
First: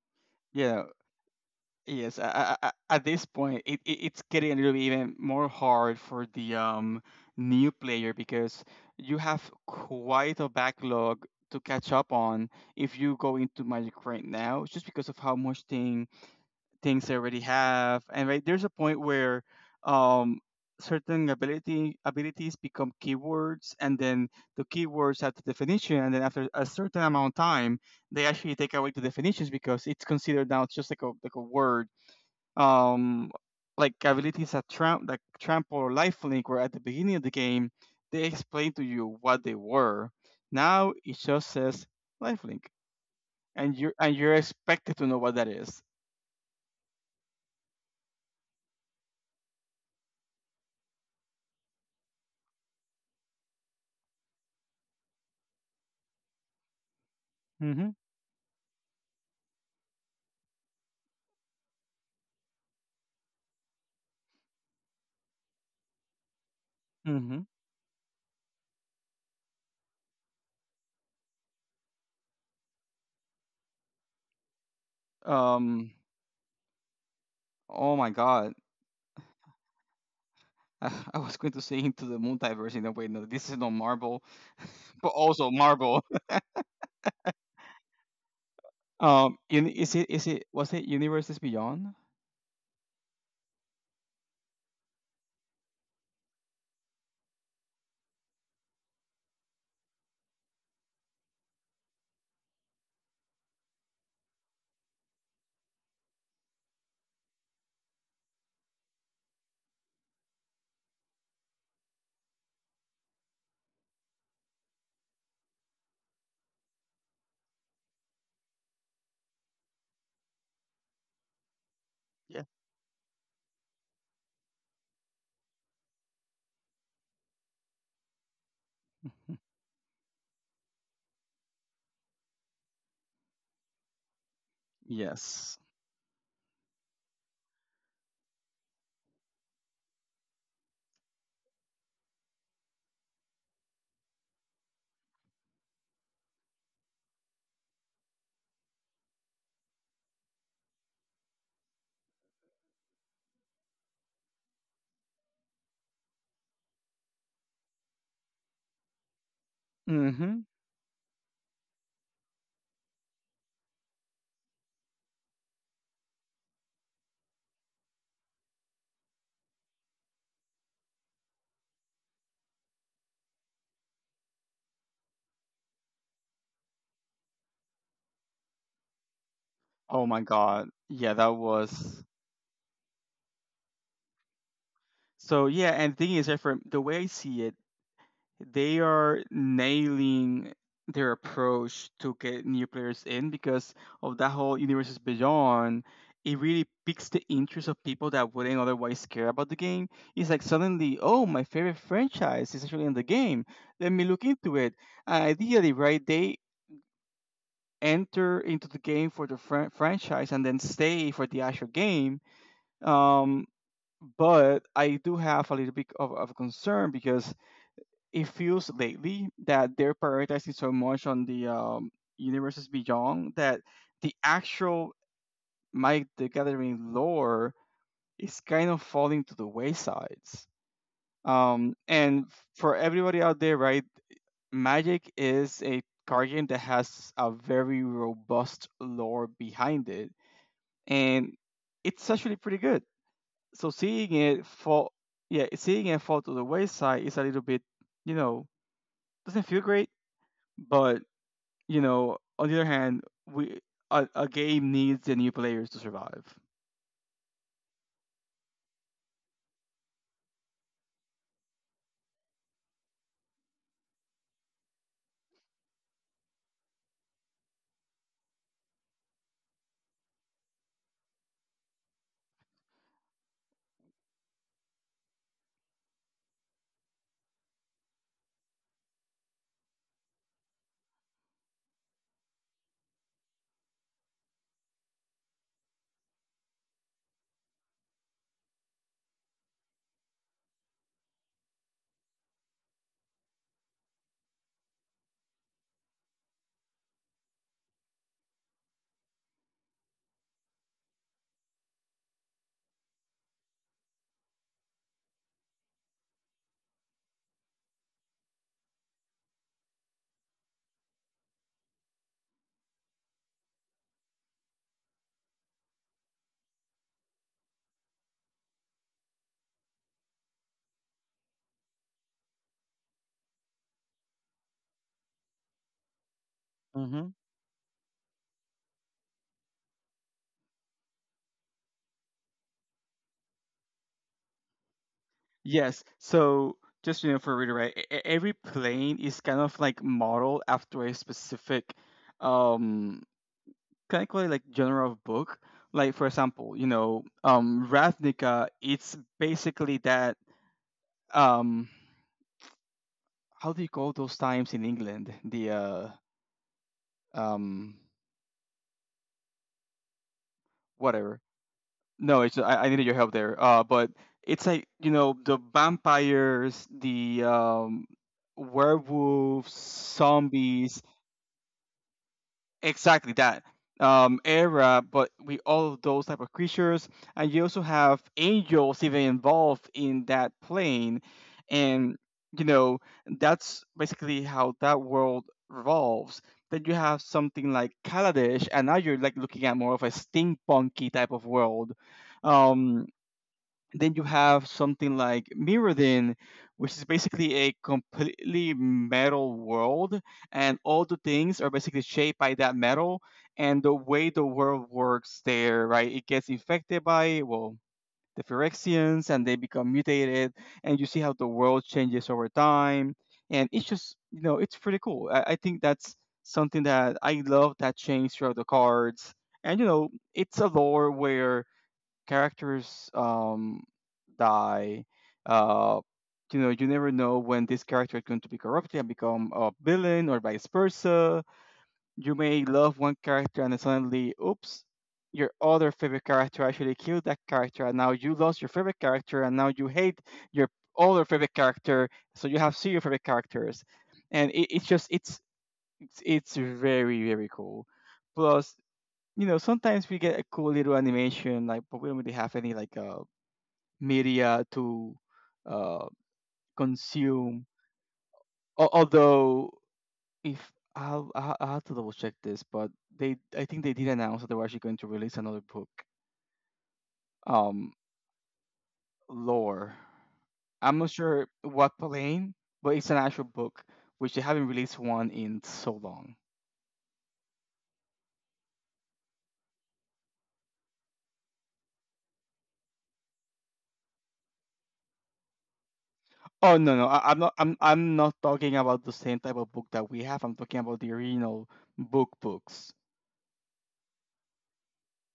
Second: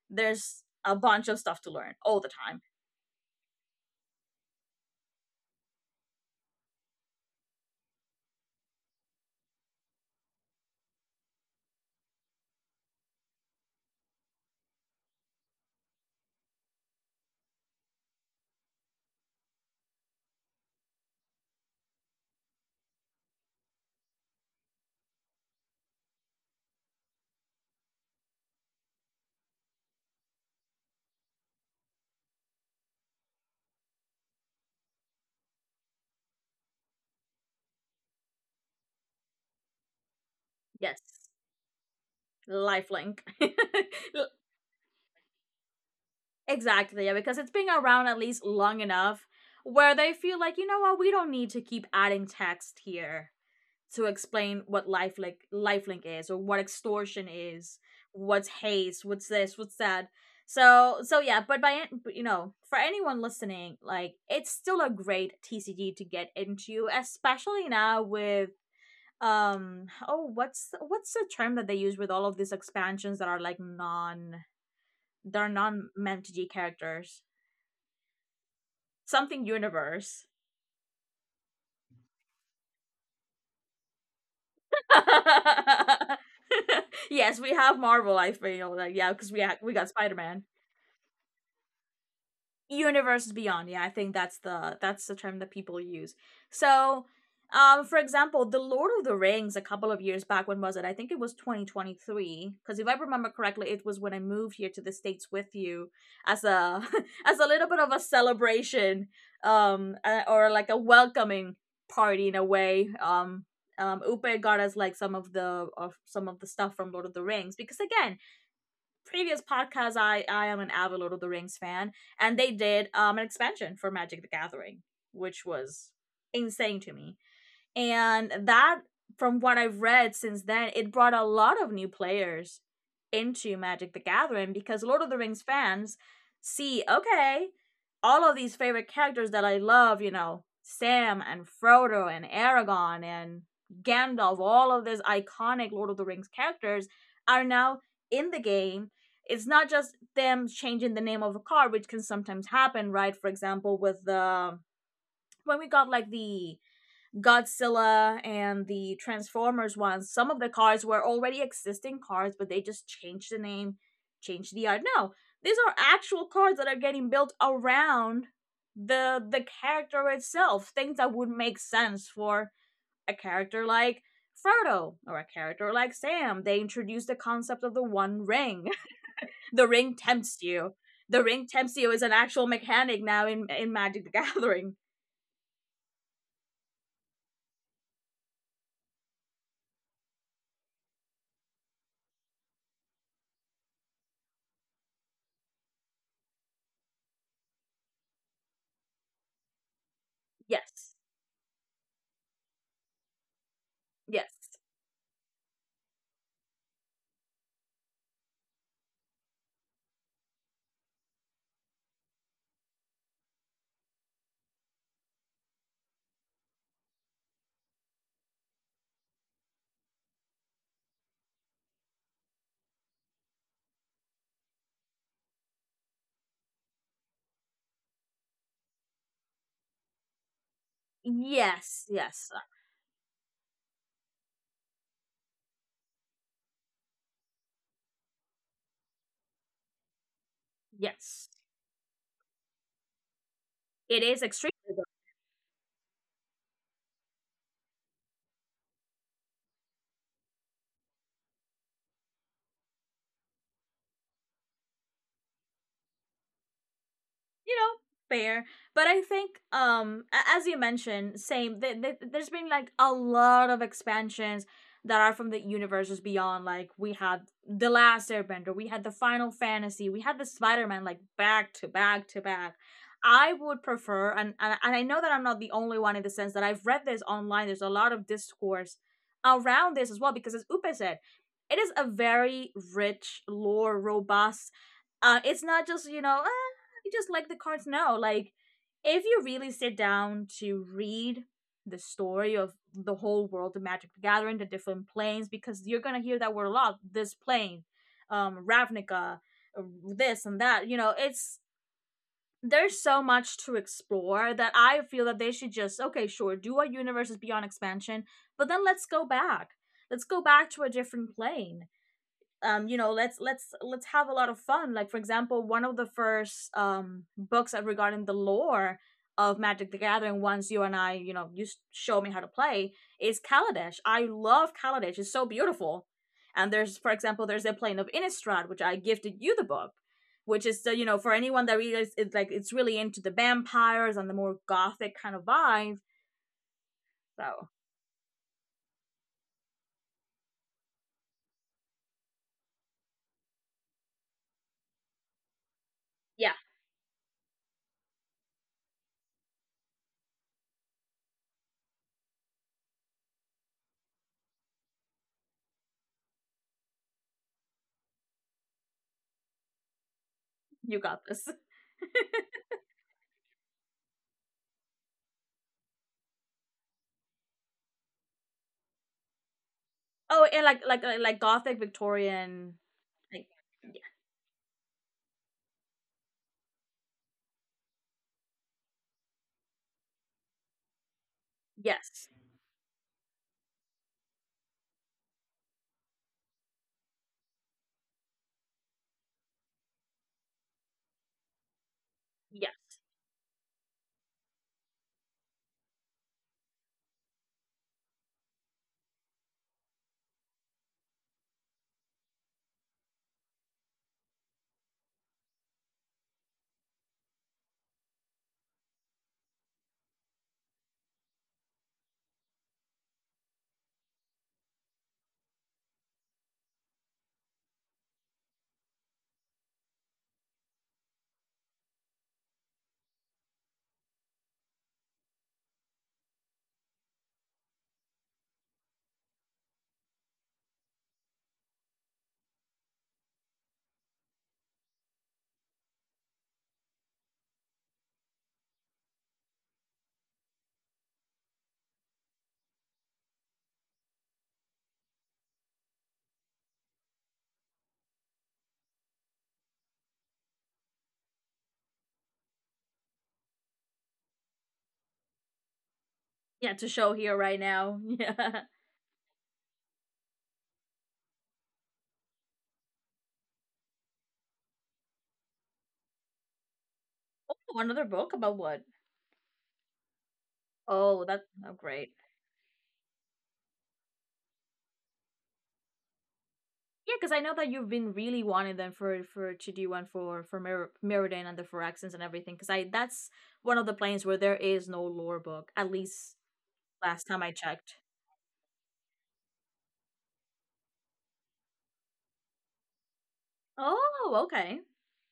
A: There's
B: yeah.
A: a bunch of stuff to learn
B: Yes,
A: all the
B: a-
A: time.
B: a- a- at this point, it's getting a little bit even more hard for the new player because you have quite a backlog to catch up on if you go into Magic right now, just because of how much things they already have. And right there's a point where um certain ability abilities become keywords, and then the keywords have the definition, and then after a certain amount of time, they actually take away the definitions because it's considered now just like a word. um, like abilities that trample or lifelink were at the beginning of the game, they explain to you what they were. Now
A: Yes.
B: it just says lifelink,
A: Lifelink.
B: and you're expected to know what that is.
A: Exactly. Yeah, because it's been around at least long enough where they feel like, you know what, we don't need to keep adding text here to explain what lifelink is, or what extortion is,
B: Mm-hmm.
A: what's haze, what's this, what's that. So yeah, but but, you know, for anyone listening, like, it's still a great TCG to get into,
B: Mm-hmm.
A: especially now with, oh, what's the term that they use with all of these expansions that are like non, they're
B: Um,
A: non MTG characters,
B: oh my god.
A: something universe.
B: I was going to say into the multiverse in a way. No, this is not Marvel, but also Marvel.
A: Yes, we have Marvel, I feel like. Yeah, because
B: Um,
A: we
B: uni-
A: we got
B: is it is it
A: Spider-Man.
B: was it Universes Beyond?
A: Universes Beyond, yeah, I think that's the term that people use. So, for example, the Lord of the Rings a couple of years back. When was it? I think it was 2023, because if I remember correctly, it was when I moved here to the States with you as a as a little bit of a celebration, or like a welcoming party in a way. Upe got us like some of the stuff from Lord of the Rings, because, again, previous podcast, I am an avid Lord of the Rings fan, and
B: Yeah.
A: they did an expansion for Magic the Gathering, which was insane to me. And that, from what I've read since then, it brought a lot of new players into Magic the Gathering, because
B: Yes.
A: Lord of the Rings
B: Yes.
A: fans see, okay, all of these favorite characters that I love, you know, Sam and Frodo and Aragon and Gandalf, all of these iconic Lord of the Rings characters are now in the game. It's not just them changing the name of a card, which can sometimes happen, right? For example, with the when we got like the Godzilla and the Transformers ones, some of
B: Hmm.
A: the cars were already existing cars, but they just changed the name, changed the art. No, these are actual cars that are getting built around the character itself. Things that would make sense for a character like Frodo, or a character like Sam. They introduced the concept of the One Ring. The Ring
B: Oh my
A: tempts
B: God.
A: you.
B: Yeah,
A: The
B: that
A: Ring tempts you
B: was.
A: is an actual mechanic now in Magic the Gathering.
B: So yeah, and thing is, that for the way I see it, they are nailing their approach to get new players in because of that whole universe is beyond. It really piques the interest of people that wouldn't otherwise care about the game. It's like
A: Yes,
B: suddenly, oh, my favorite franchise is actually in the game. Let me look
A: yes.
B: into it. And ideally, right, they enter into the game for the franchise and then stay for the actual game. Um, but I do have a little bit of concern because it feels lately that they're prioritizing so much on the universes beyond that the actual Mike the Gathering lore is kind of falling to the waysides.
A: Yes,
B: And
A: yes.
B: for everybody out there, right, Magic is a card game that has a very robust lore behind it,
A: Yes,
B: and it's actually pretty good. So
A: it
B: seeing
A: is
B: it
A: extremely,
B: fall, yeah, seeing it fall to the wayside is a little bit, you know, doesn't feel great, but you know, on the other hand, we a game needs the new players to survive.
A: you know, fair. But I think, as you mentioned same, there's been like a lot of expansions that are from the Universes Beyond. Like, we had the Last Airbender, we had the Final Fantasy, we had the Spider-Man, like back to back to back. I would prefer, and I know that I'm not the only one in the sense that I've read this online, there's a lot of discourse around this as well, because, as Upe said, it is a very rich lore, robust. It's not just, you know, "Ah, I just like the cards now." Like, if you really sit down to read the story of the whole world of Magic the Gathering, the different planes, because you're gonna hear that word a lot. This plane, Ravnica, uh, this and that. You know, it's there's so much to explore that I feel that they should just, okay, sure, do our Universes Beyond expansion, but then let's go back. Let's go back to a different plane. You know, let's have a lot of fun. Like, for example, one of the first books regarding the lore of Magic the Gathering once you and I, you know, you show me how to play, is Kaladesh. I love Kaladesh, it's so beautiful. And there's, for
B: Mm-hmm.
A: example, there's a plane of Innistrad, which I gifted you the book, which is you know, for anyone that really is like, it's really into the vampires and the more gothic kind of vibe.
B: Yes. So just you know, for
A: So
B: reiterate, every plane is kind of like modeled after a specific, um, can I call it like genre of book? Like for
A: yeah,
B: example, you know, Ravnica. It's basically that. Um, how do you call those times in England? The um,
A: you got
B: whatever.
A: this.
B: No, it's I needed your help there. But it's like you know the vampires, the werewolves,
A: Oh, and like
B: zombies,
A: gothic Victorian,
B: exactly
A: like,
B: that
A: yeah,
B: era. But with all of those type of creatures, and you also have angels even involved in that plane, and
A: yes.
B: you know that's basically how that world revolves. Then you have something like Kaladesh, and now you're like looking at more of a steampunky type of world.
A: Yes.
B: Um, then you have something like Mirrodin, which is basically a completely metal world, and all the things are basically shaped by that metal. And the way the world works there, right? It gets infected by well the Phyrexians, and they become mutated, and you see how the world changes over time. And it's just you know it's pretty cool. I think that's something that I love that change throughout the cards. And you know it's a lore where characters die. Uh, you know, you never know when this character is going to be corrupted and become a villain, or vice versa. You may love one character and then suddenly, oops, your other favorite character actually killed that character, and now you lost your favorite character, and now you hate your other favorite character. So you have zero favorite characters, and it, it's just it's very very cool. Plus, you know, sometimes we get a cool little animation, like, but we don't really have any like media to uh,
A: Yeah, to show here right
B: consume.
A: now. Yeah.
B: Although, if I I have to double check this, but they I think they did announce that they were actually going to release another book,
A: Oh,
B: um,
A: another book about what?
B: lore. I'm not
A: Oh,
B: sure
A: that's oh,
B: what
A: great.
B: plane, but it's an actual book which they haven't released one in so long.
A: Yeah, because I know that you've been really wanting them for to do one for Mer- Meriden and the Phyraxins and everything. Because I that's one of the planes where there is no lore book. At least last
B: I'm
A: time I
B: not
A: checked.
B: I'm not talking about the same type of book that we have. I'm talking about the original books.
A: Oh, okay.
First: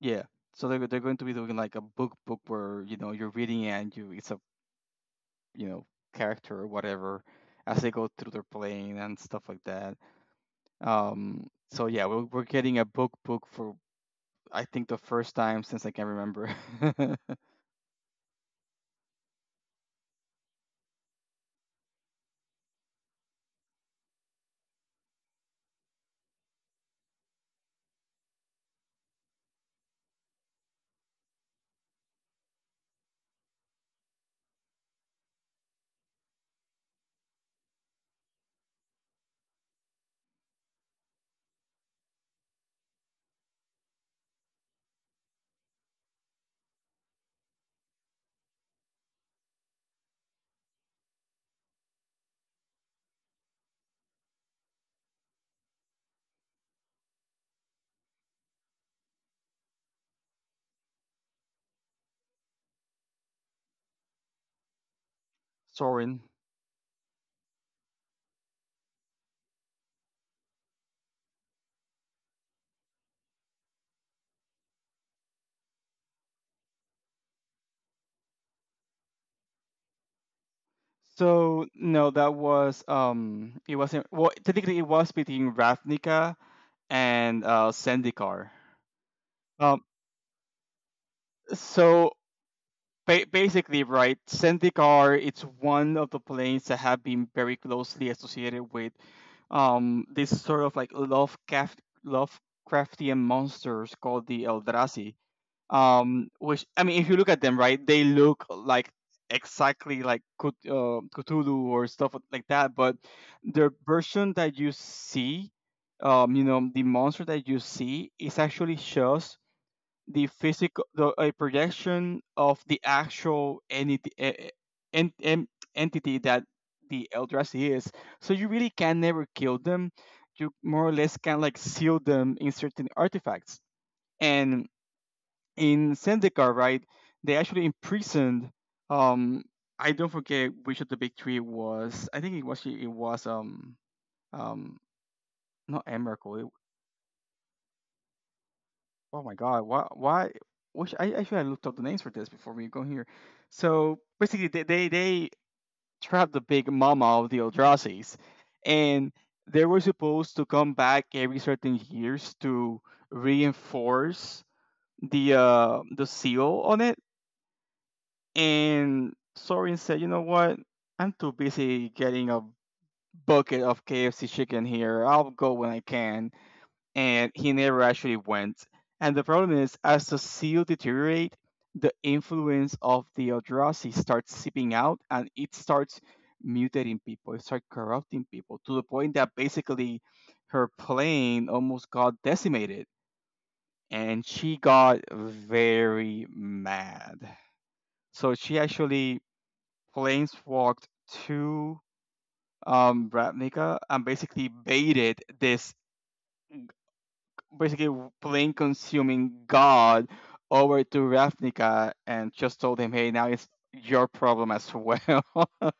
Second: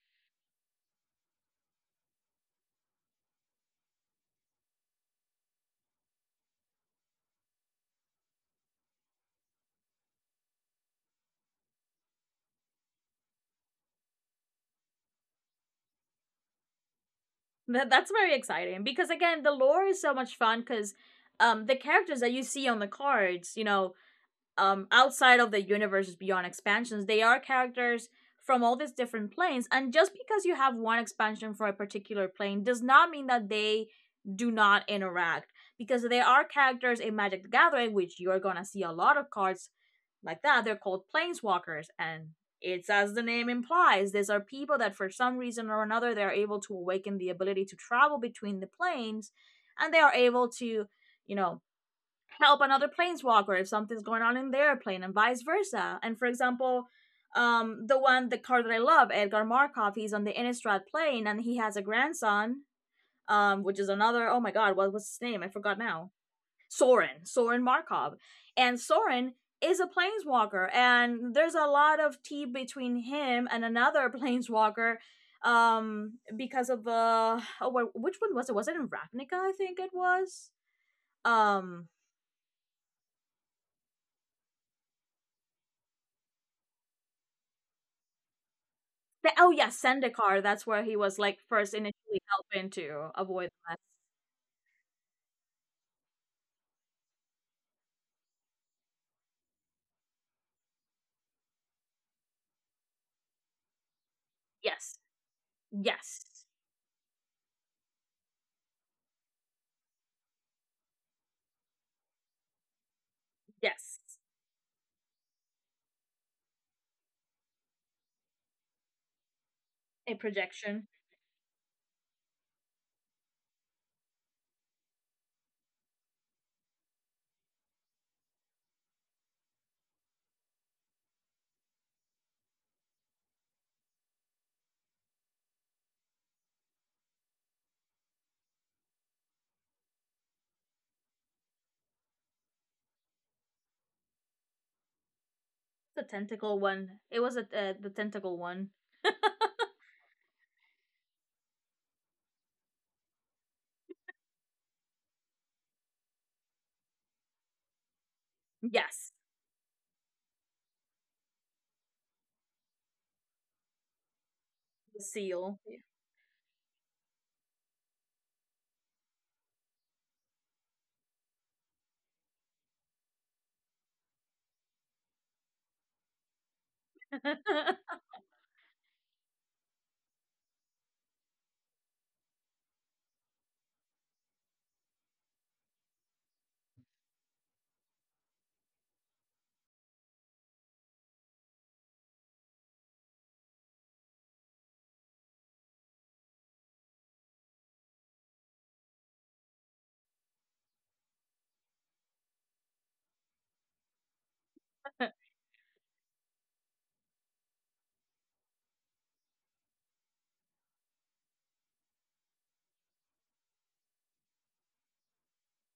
B: Yeah. So they're going to be doing like a book book where you know you're reading it and you it's a you know character or whatever as they go through their playing and stuff like that. So yeah, we're getting a book book for I think the first time since I can remember.
A: That that's very exciting, because, again, the lore is so much fun, because the characters that you see on the cards, you know, outside of the Universes Beyond expansions, they are characters from all these different planes, and just because you have one expansion for a particular plane does not mean that they do not interact, because there are characters in Magic the Gathering, which you're gonna see a lot of cards like, that they're called planeswalkers. And it's, as the name implies, these are people that for some reason or another, they're able to awaken the ability to travel between the planes, and they are able to, you know, help another planeswalker if something's going on in their plane, and vice versa. And for example, the one the card that I love, Edgar Markov, he's on the Innistrad plane, and he has a grandson, which is another oh my god, what was his name? I forgot now.
B: Sorin.
A: Soren, Soren Markov. And Soren is a planeswalker, and there's a lot of tea between him and another planeswalker, because of oh, which one was it? Was it in Ravnica? I think it was.
B: So
A: um
B: no, that was it wasn't. Well, technically, it was between Ravnica and Zendikar.
A: The, oh yeah,
B: Um,
A: Sendikar. That's where he was like first
B: so
A: initially helping to avoid the mess.
B: Basically, right, Zendikar, it's one of the planes that have been very closely associated with this sort of like Lovecraftian monsters called the
A: Yes,
B: Eldrazi.
A: yes,
B: Which, I mean, if you look at them, right, they look like exactly like Cthulhu or stuff like that, but the
A: yes.
B: version that you see, you know, the monster that you see is actually just
A: A
B: the physical
A: projection.
B: the a projection of the actual entity eh, en, en, entity that the Eldrazi is. So you really can never kill them. You more or less can like seal them in certain artifacts. And in Zendikar, right, they actually imprisoned um I don't forget which of the big three was I think it was um not
A: The
B: Emrakul, It
A: tentacle one. It was a, the tentacle one.
B: Oh my God! Why? Why? Which I should have looked up the names for this before we go here. So basically, they trapped the big mama of the Eldrassis,
A: Yes,
B: and they were supposed to come back every certain years to reinforce
A: the seal.
B: the seal on it. And Sorin said, you know what? I'm too busy getting a bucket of KFC chicken here. I'll go when I can and he never actually went. And the problem is, as the seal deteriorate, the influence of the Eldrazi starts seeping out, and it starts mutating people. It starts corrupting people to the point that basically her plane almost got decimated, and she got very mad. So she actually planeswalked to Ravnica and basically baited this basically plain consuming god over to Ravnica and just told him, "Hey, now it's your problem as well."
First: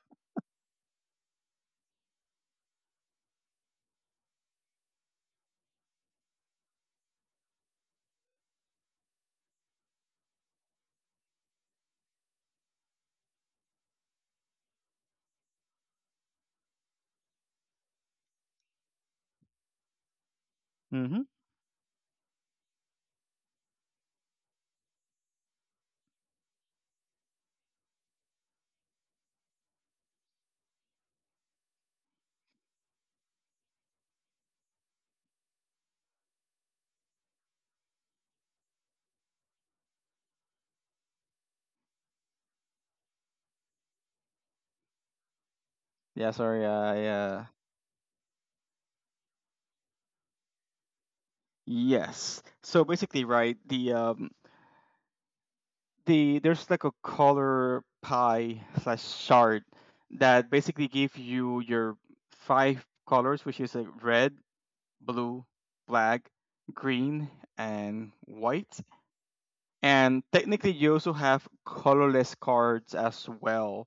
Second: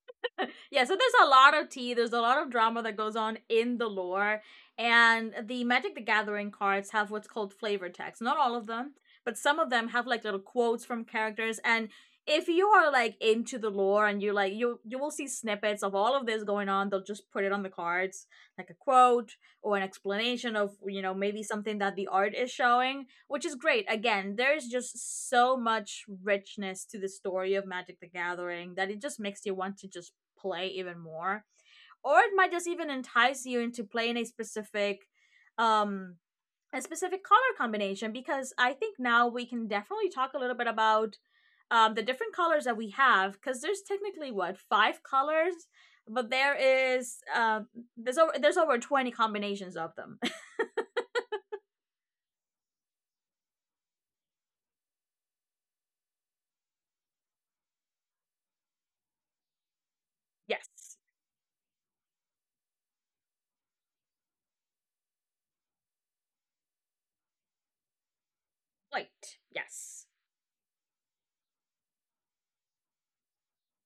A: Yeah, so there's a lot of tea, there's a lot of drama that goes on in the lore. And the Magic the Gathering cards have what's called flavor text. Not all of them, but some of them have like little quotes from characters, and if you are like into the lore, and you're like, you will see snippets of all of this going on. They'll just put it on the cards like a quote, or an explanation of, you know,
B: Mm-hmm.
A: maybe something that the art is showing, which is great. Again, there's just so much richness to the story of Magic the Gathering that it just makes you want to just play even more, or it might just even entice you into playing um a specific color combination, because I think now we can definitely talk a little bit about, the different colors that we have, because there's technically, what, five colors, but
B: yeah,
A: there
B: sorry.
A: is
B: Yeah.
A: there's over 20 combinations of them.
B: Yes. So basically, right, there's like a color pie slash shard that basically
A: Yes.
B: give you your five colors, which is like red, blue, black, green, and white.
A: White, yes.
B: And technically you also have colorless cards as well,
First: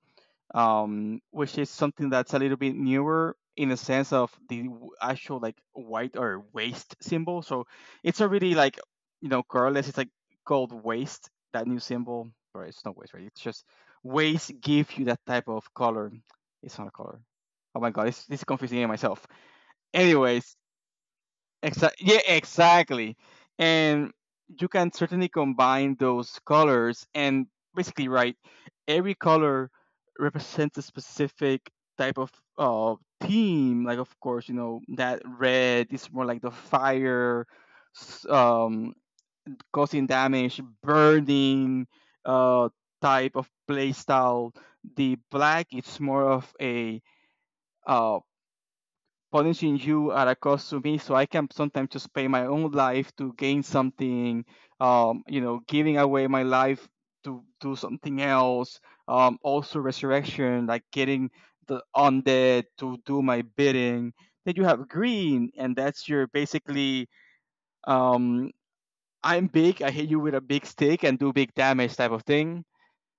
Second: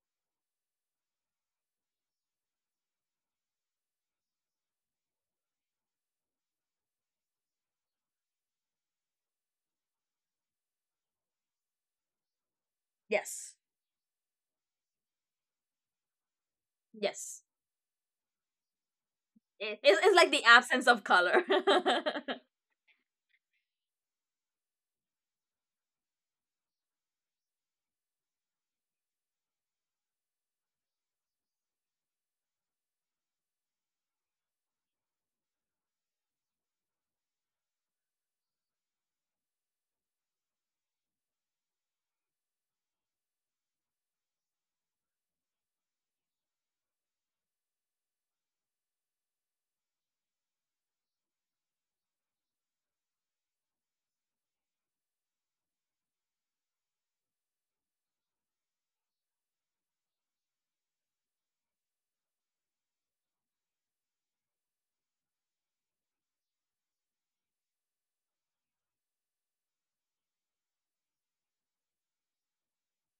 B: which is something that's a little bit newer in the sense of the actual like white or waste symbol. So it's already like, colorless. It's like called waste, that new symbol. Or it's not waste, right? It's
A: Yes,
B: just waste give you that type of color. It's not a color.
A: yes.
B: Oh my god, it's confusing myself.
A: It, it's like the
B: Anyways.
A: absence of color.
B: Exa- yeah, exactly. And you can certainly combine those colors, and basically, right, every color represents a specific type of uh, theme. Like, of course, that red is more like the fire, s- um, causing damage, burning uh, type of play style. The black, it's more of a uh, punishing you at a cost to me, so I can sometimes just pay my own life to gain something. Giving away my life to do something else. Also resurrection, like getting the undead to do my bidding. Then you have green, and that's your basically, um I'm big, I hit you with a big stick and do big damage type of thing.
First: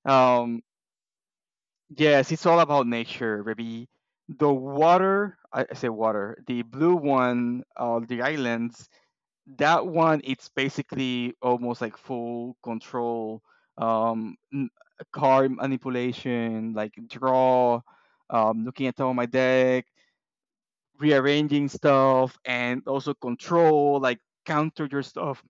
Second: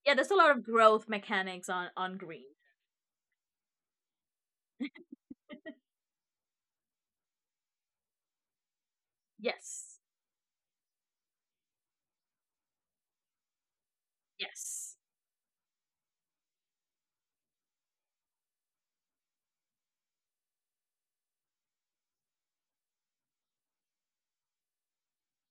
A: Yeah, there's a lot
B: um
A: of growth mechanics on
B: Yes,
A: green.
B: it's all about nature, baby. The water, I say water, the blue one, the islands, that
A: Yes.
B: one, it's basically almost like full control, um, n-
A: Yes.
B: car manipulation, like draw, looking at all my deck, rearranging stuff, and also control, like counter your stuff.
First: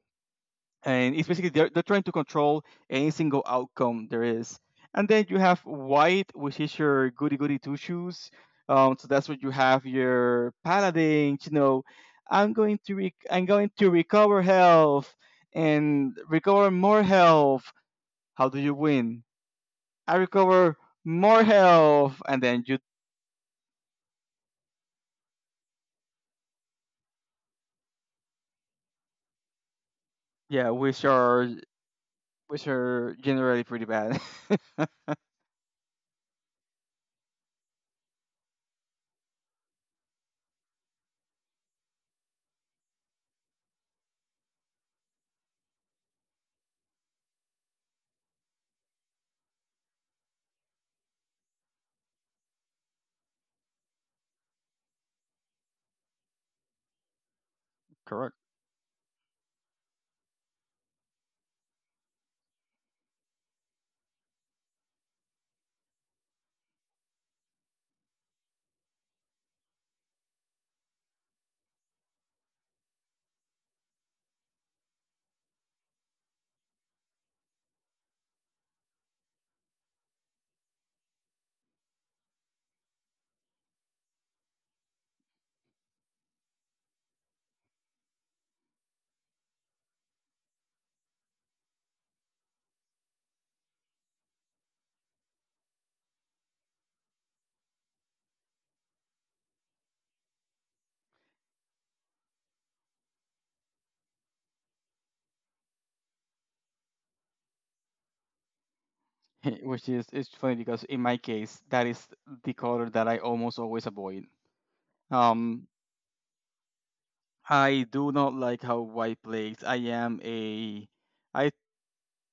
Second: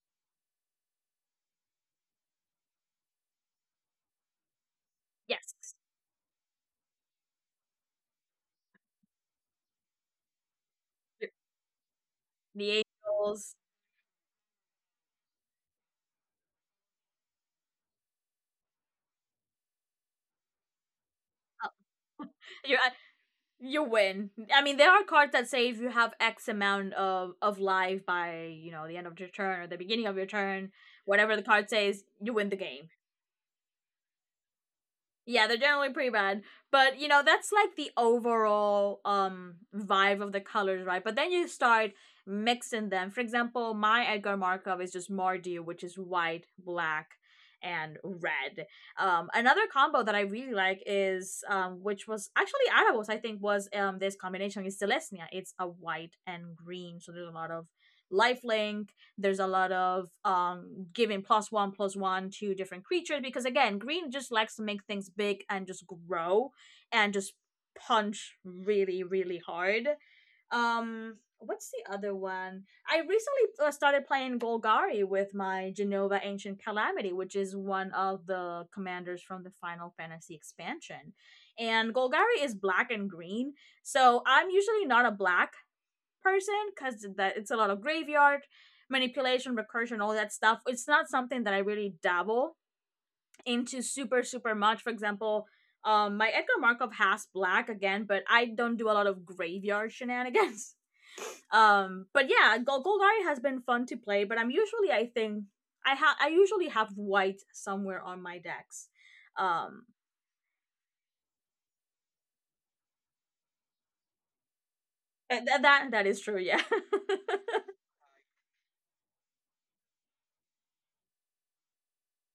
B: And it's basically they're trying to control any single outcome there is. And then you
A: Yes.
B: have white, which is your goody goody two shoes. So that's what you have, your
A: The
B: paladin. I'm
A: the
B: going to rec- i'm
A: angels.
B: going to recover health. And recover more health. How do you win? I recover more health. And then
A: You
B: you.
A: you win. I mean, there are cards that say, if you have X amount of life by, you know, the end of your turn or the beginning of your
B: Yeah,
A: turn,
B: which
A: whatever the
B: are
A: card says, you win the
B: which
A: game.
B: are generally pretty bad.
A: Yeah, they're generally pretty bad. But, you know, that's like the overall vibe of the colors, right? But then you start mixing them. For example, my Edgar Markov is just Mardu, which is white, black, and red. Another combo that I really like is which was actually Arabos, I think, was this combination is Celestia. It's a white and green, so there's a lot of
B: Correct.
A: lifelink. There's a lot of giving plus one to different creatures because again green just likes to make things big and just grow and just punch really really hard. Um, what's the other one? I recently started playing Golgari with my Genova Ancient Calamity, which is one of the commanders from the Final Fantasy expansion, and Golgari is black and green. So I'm usually not a black person because that it's a lot of graveyard manipulation, recursion, all that stuff. It's not something that I really dabble into super super much. For example, my Edgar Markov has black again, but I don't do a lot of graveyard shenanigans. But yeah, Golgari has been fun to play, but I'm usually I think I usually have white somewhere on my decks. Um,
B: which is It's funny because in my case that is the color that I almost always avoid. Um,
A: that that is true. Yeah.
B: I do not like how white plays. I am a I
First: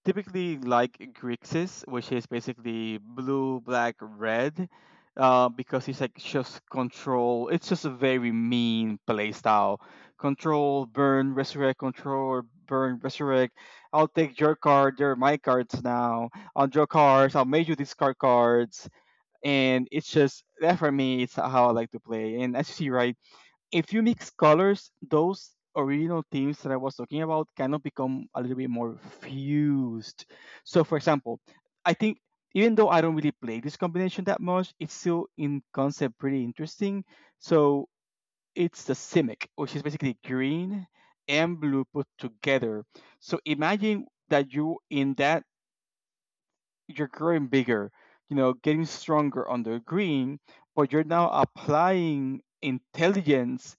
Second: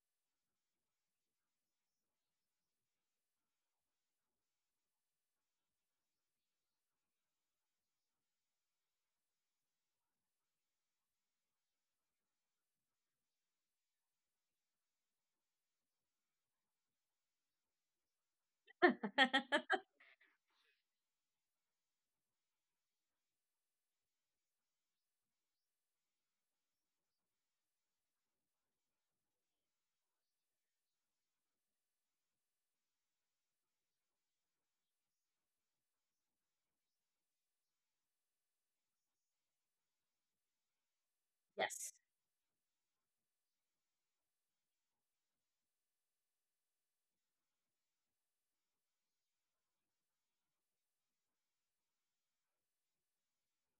B: typically like Grixis, which is basically blue, black, red, because it's like just control. It's just a very mean play style. Control, burn, resurrect, control, burn, resurrect. I'll take your card. They're my cards now. I'll draw cards. I'll make you discard cards. And it's just that, for me, it's how I like to play. And as you see, right, if you mix colors, those original themes that I was talking about kind of become a little bit more fused. So, for example, I think even though I don't really play this combination that much, it's still in concept pretty interesting. So it's the Simic, which is basically green and blue
A: Yes.
B: put together. So imagine that, you in that you're growing bigger, getting stronger on the green, but you're now applying intelligence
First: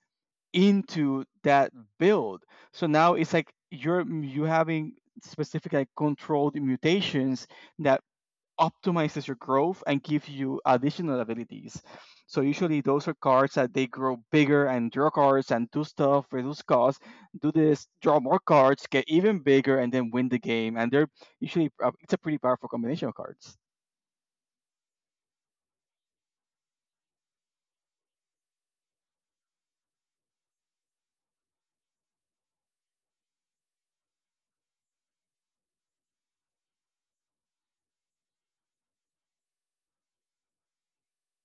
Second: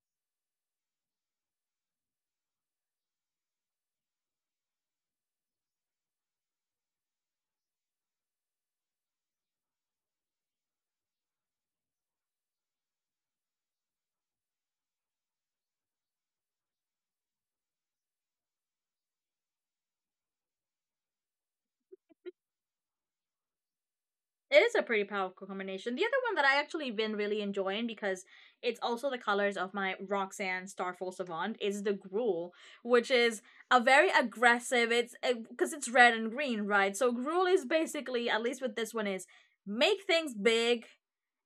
B: into that build. So now it's like you having specific like controlled mutations that optimizes your growth and gives you additional abilities. So usually those are cards that they grow bigger and draw cards and do stuff, reduce costs, do this, draw more cards, get even bigger, and then win the game. And they're usually, it's a pretty powerful combination of cards.
A: It is a pretty powerful combination. The other one that I actually been really enjoying, because it's also the colors of my Roxanne Starfall Savant, is the Gruel, which is a very aggressive. It's because it's red and green, right? So Gruel is basically, at least with this one, is make things big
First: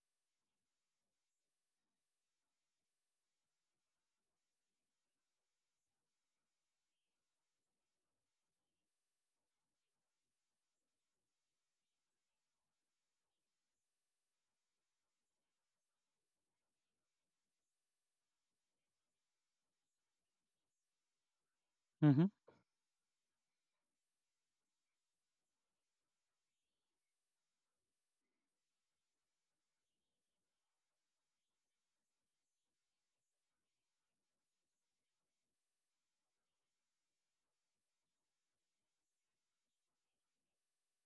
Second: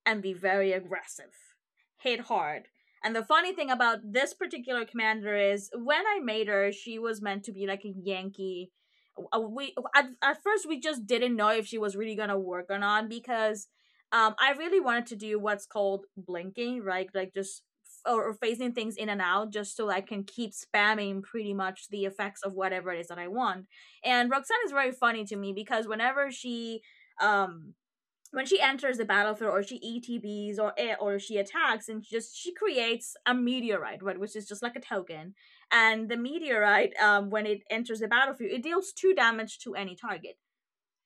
A: and be very aggressive. Hit hard. And the funny thing about this particular commander is when I made her, she was meant to be like a Yankee. We at first we just didn't know if she was really gonna work or not, because I really wanted to do what's called blinking, right? Like just or phasing things in and out just so I can keep spamming pretty much the
B: Mm-hmm.
A: effects of whatever it is that I want. And Roxanne is very funny to me because whenever she um when she enters the battlefield, or she ETBs, or or she attacks, and she just she creates a meteorite, right, which is just like a token. And the meteorite, when it enters the battlefield, it deals two damage to any target,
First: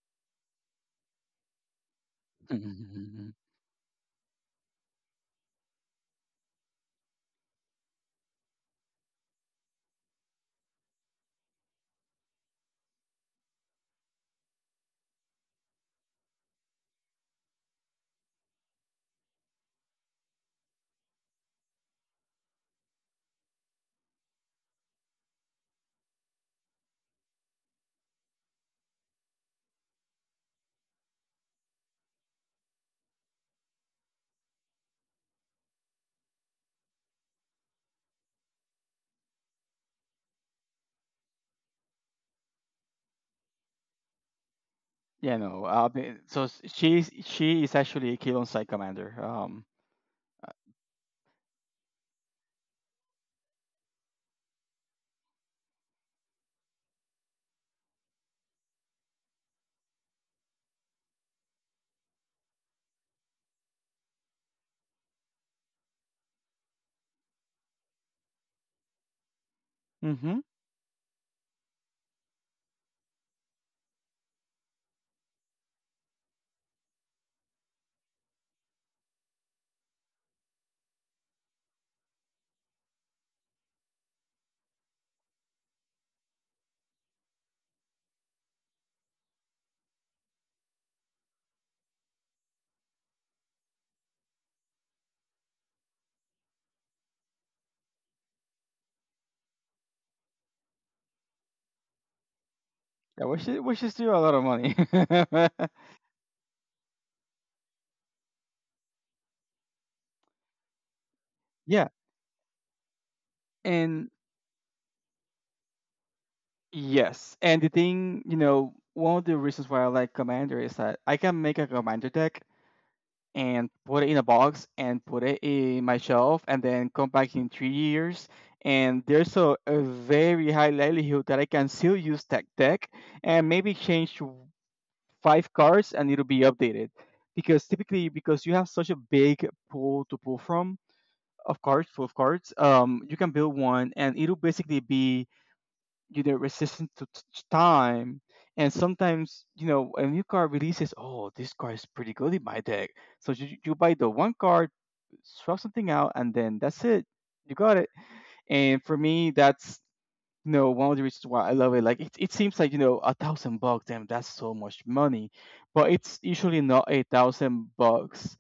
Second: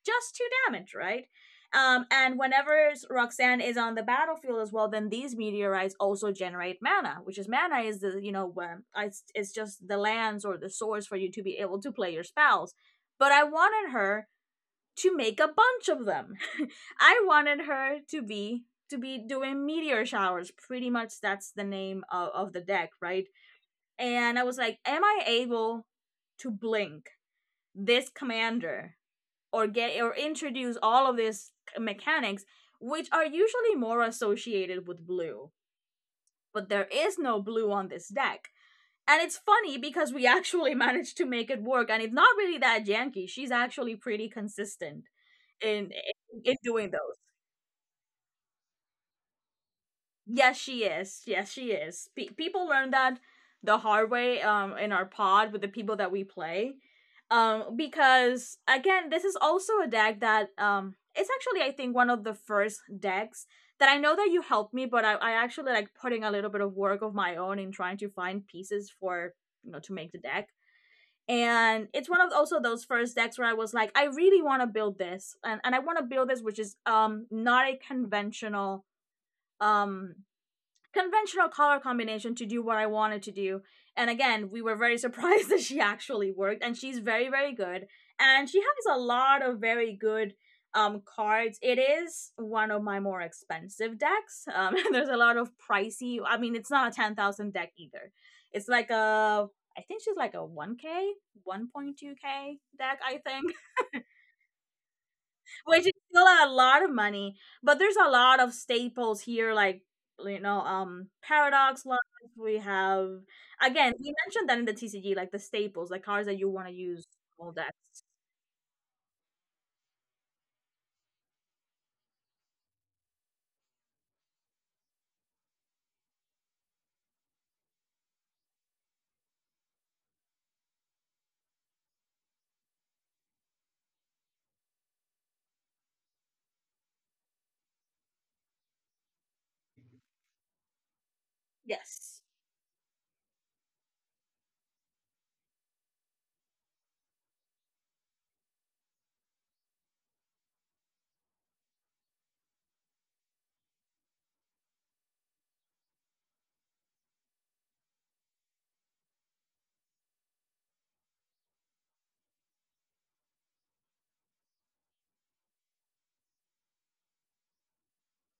A: just two damage, right? And whenever Roxanne is on the battlefield as well, then these meteorites also generate mana, which is mana is the it's just the lands or the source for you to be able to play your spells. But I wanted her to make a bunch of them. I wanted her to be doing meteor showers. Pretty much that's the name of the deck, right? And I was like, am I able to blink this commander or get or introduce all of these mechanics which are usually more associated with blue, but there is no blue on this deck. And it's funny because we actually managed to make it work, and it's not really that janky. She's actually pretty consistent
B: Yeah, no. Uh, b- so
A: in
B: s-
A: doing
B: she's
A: those.
B: she is actually a Keelon side commander.
A: Yes, she is. Yes, she is. People learn that the hard way in our pod with the people that we play. Because again, this is also a deck that it's actually I think one of the first decks that I know that you helped me, but I actually like putting a little bit of work of my own in trying to find pieces for you know to make the
B: Mm-hmm.
A: deck. And it's one of also those first decks where I was like, I really want to build this, and I want to build this, which is not a conventional um conventional color combination to do what I wanted to do. And again, we were very surprised that she actually worked, and she's very, very good. And she has a lot of very good cards. It is one of my more expensive decks. There's a lot of pricey. I mean, it's not a 10,000 deck either. It's like a I think she's like a 1k, 1.2k deck, I
B: Yeah, which is
A: think.
B: still a lot of money.
A: Which is still a lot of money. But there's a lot of staples here, like Paradox
B: Yeah,
A: Live. We have again, we
B: and
A: mentioned that in the TCG, like the staples, the cars that you want to use,
B: yes,
A: all
B: and the
A: that.
B: thing you know, one of the reasons why I like commander is that I can make a commander deck and put it in a box and put it in my shelf and then come back in 3 years. And there's a very high likelihood that I can still use that deck and maybe change five cards and it'll be updated, because typically, because you have such a big pool to pull from, of cards full of
A: Yes,
B: cards, you can build one and it'll basically be, resistant to time. And sometimes, a new card releases. Oh, this card is pretty good in my deck. So you buy the one card, swap something out, and then that's it, you got it. And for me, that's, no, one of the reasons why I love it. Like it seems like, $1,000, damn, that's so much money, but it's usually not $1,000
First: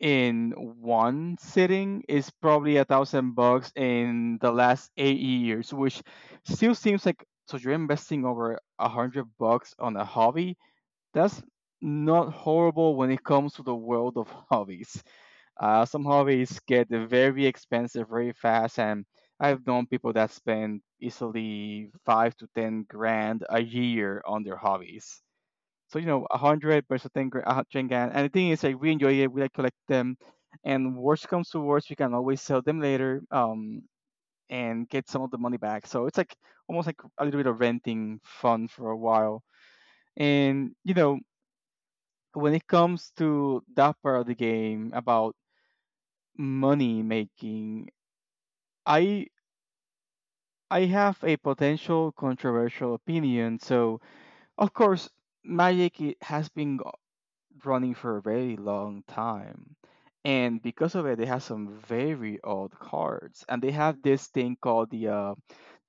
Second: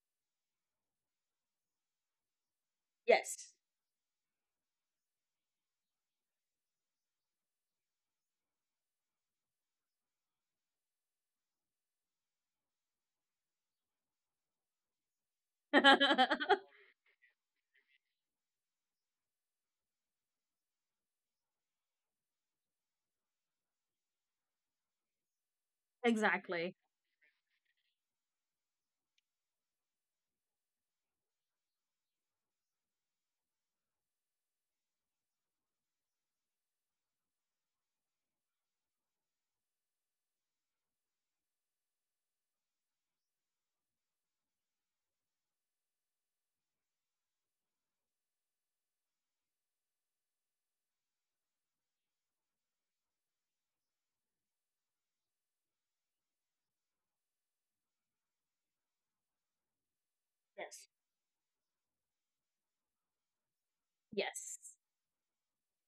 B: in one sitting. It's probably a thousand
A: yes,
B: bucks in the last 8 years, which still seems like, so you're investing over $100 on a hobby. That's not horrible when it comes to the world of hobbies. Some hobbies get very expensive very fast, and I've known people that spend easily 5 to 10 grand a year on their hobbies. So, a
A: exactly.
B: hundred versus 10 grand, 100 grand. And the thing is, like, we enjoy it, we like collect them, and worst comes to worst, we can always sell them later, and get some of the money back. So it's like almost like a little bit of renting fun for a while. And, when it comes to that part of the game about money making, I I have a potential controversial opinion. So, of course, Magic has been running for a very long time. And
A: Yes,
B: because of it, they have some very old cards. And they have this thing
A: yes.
B: called the uh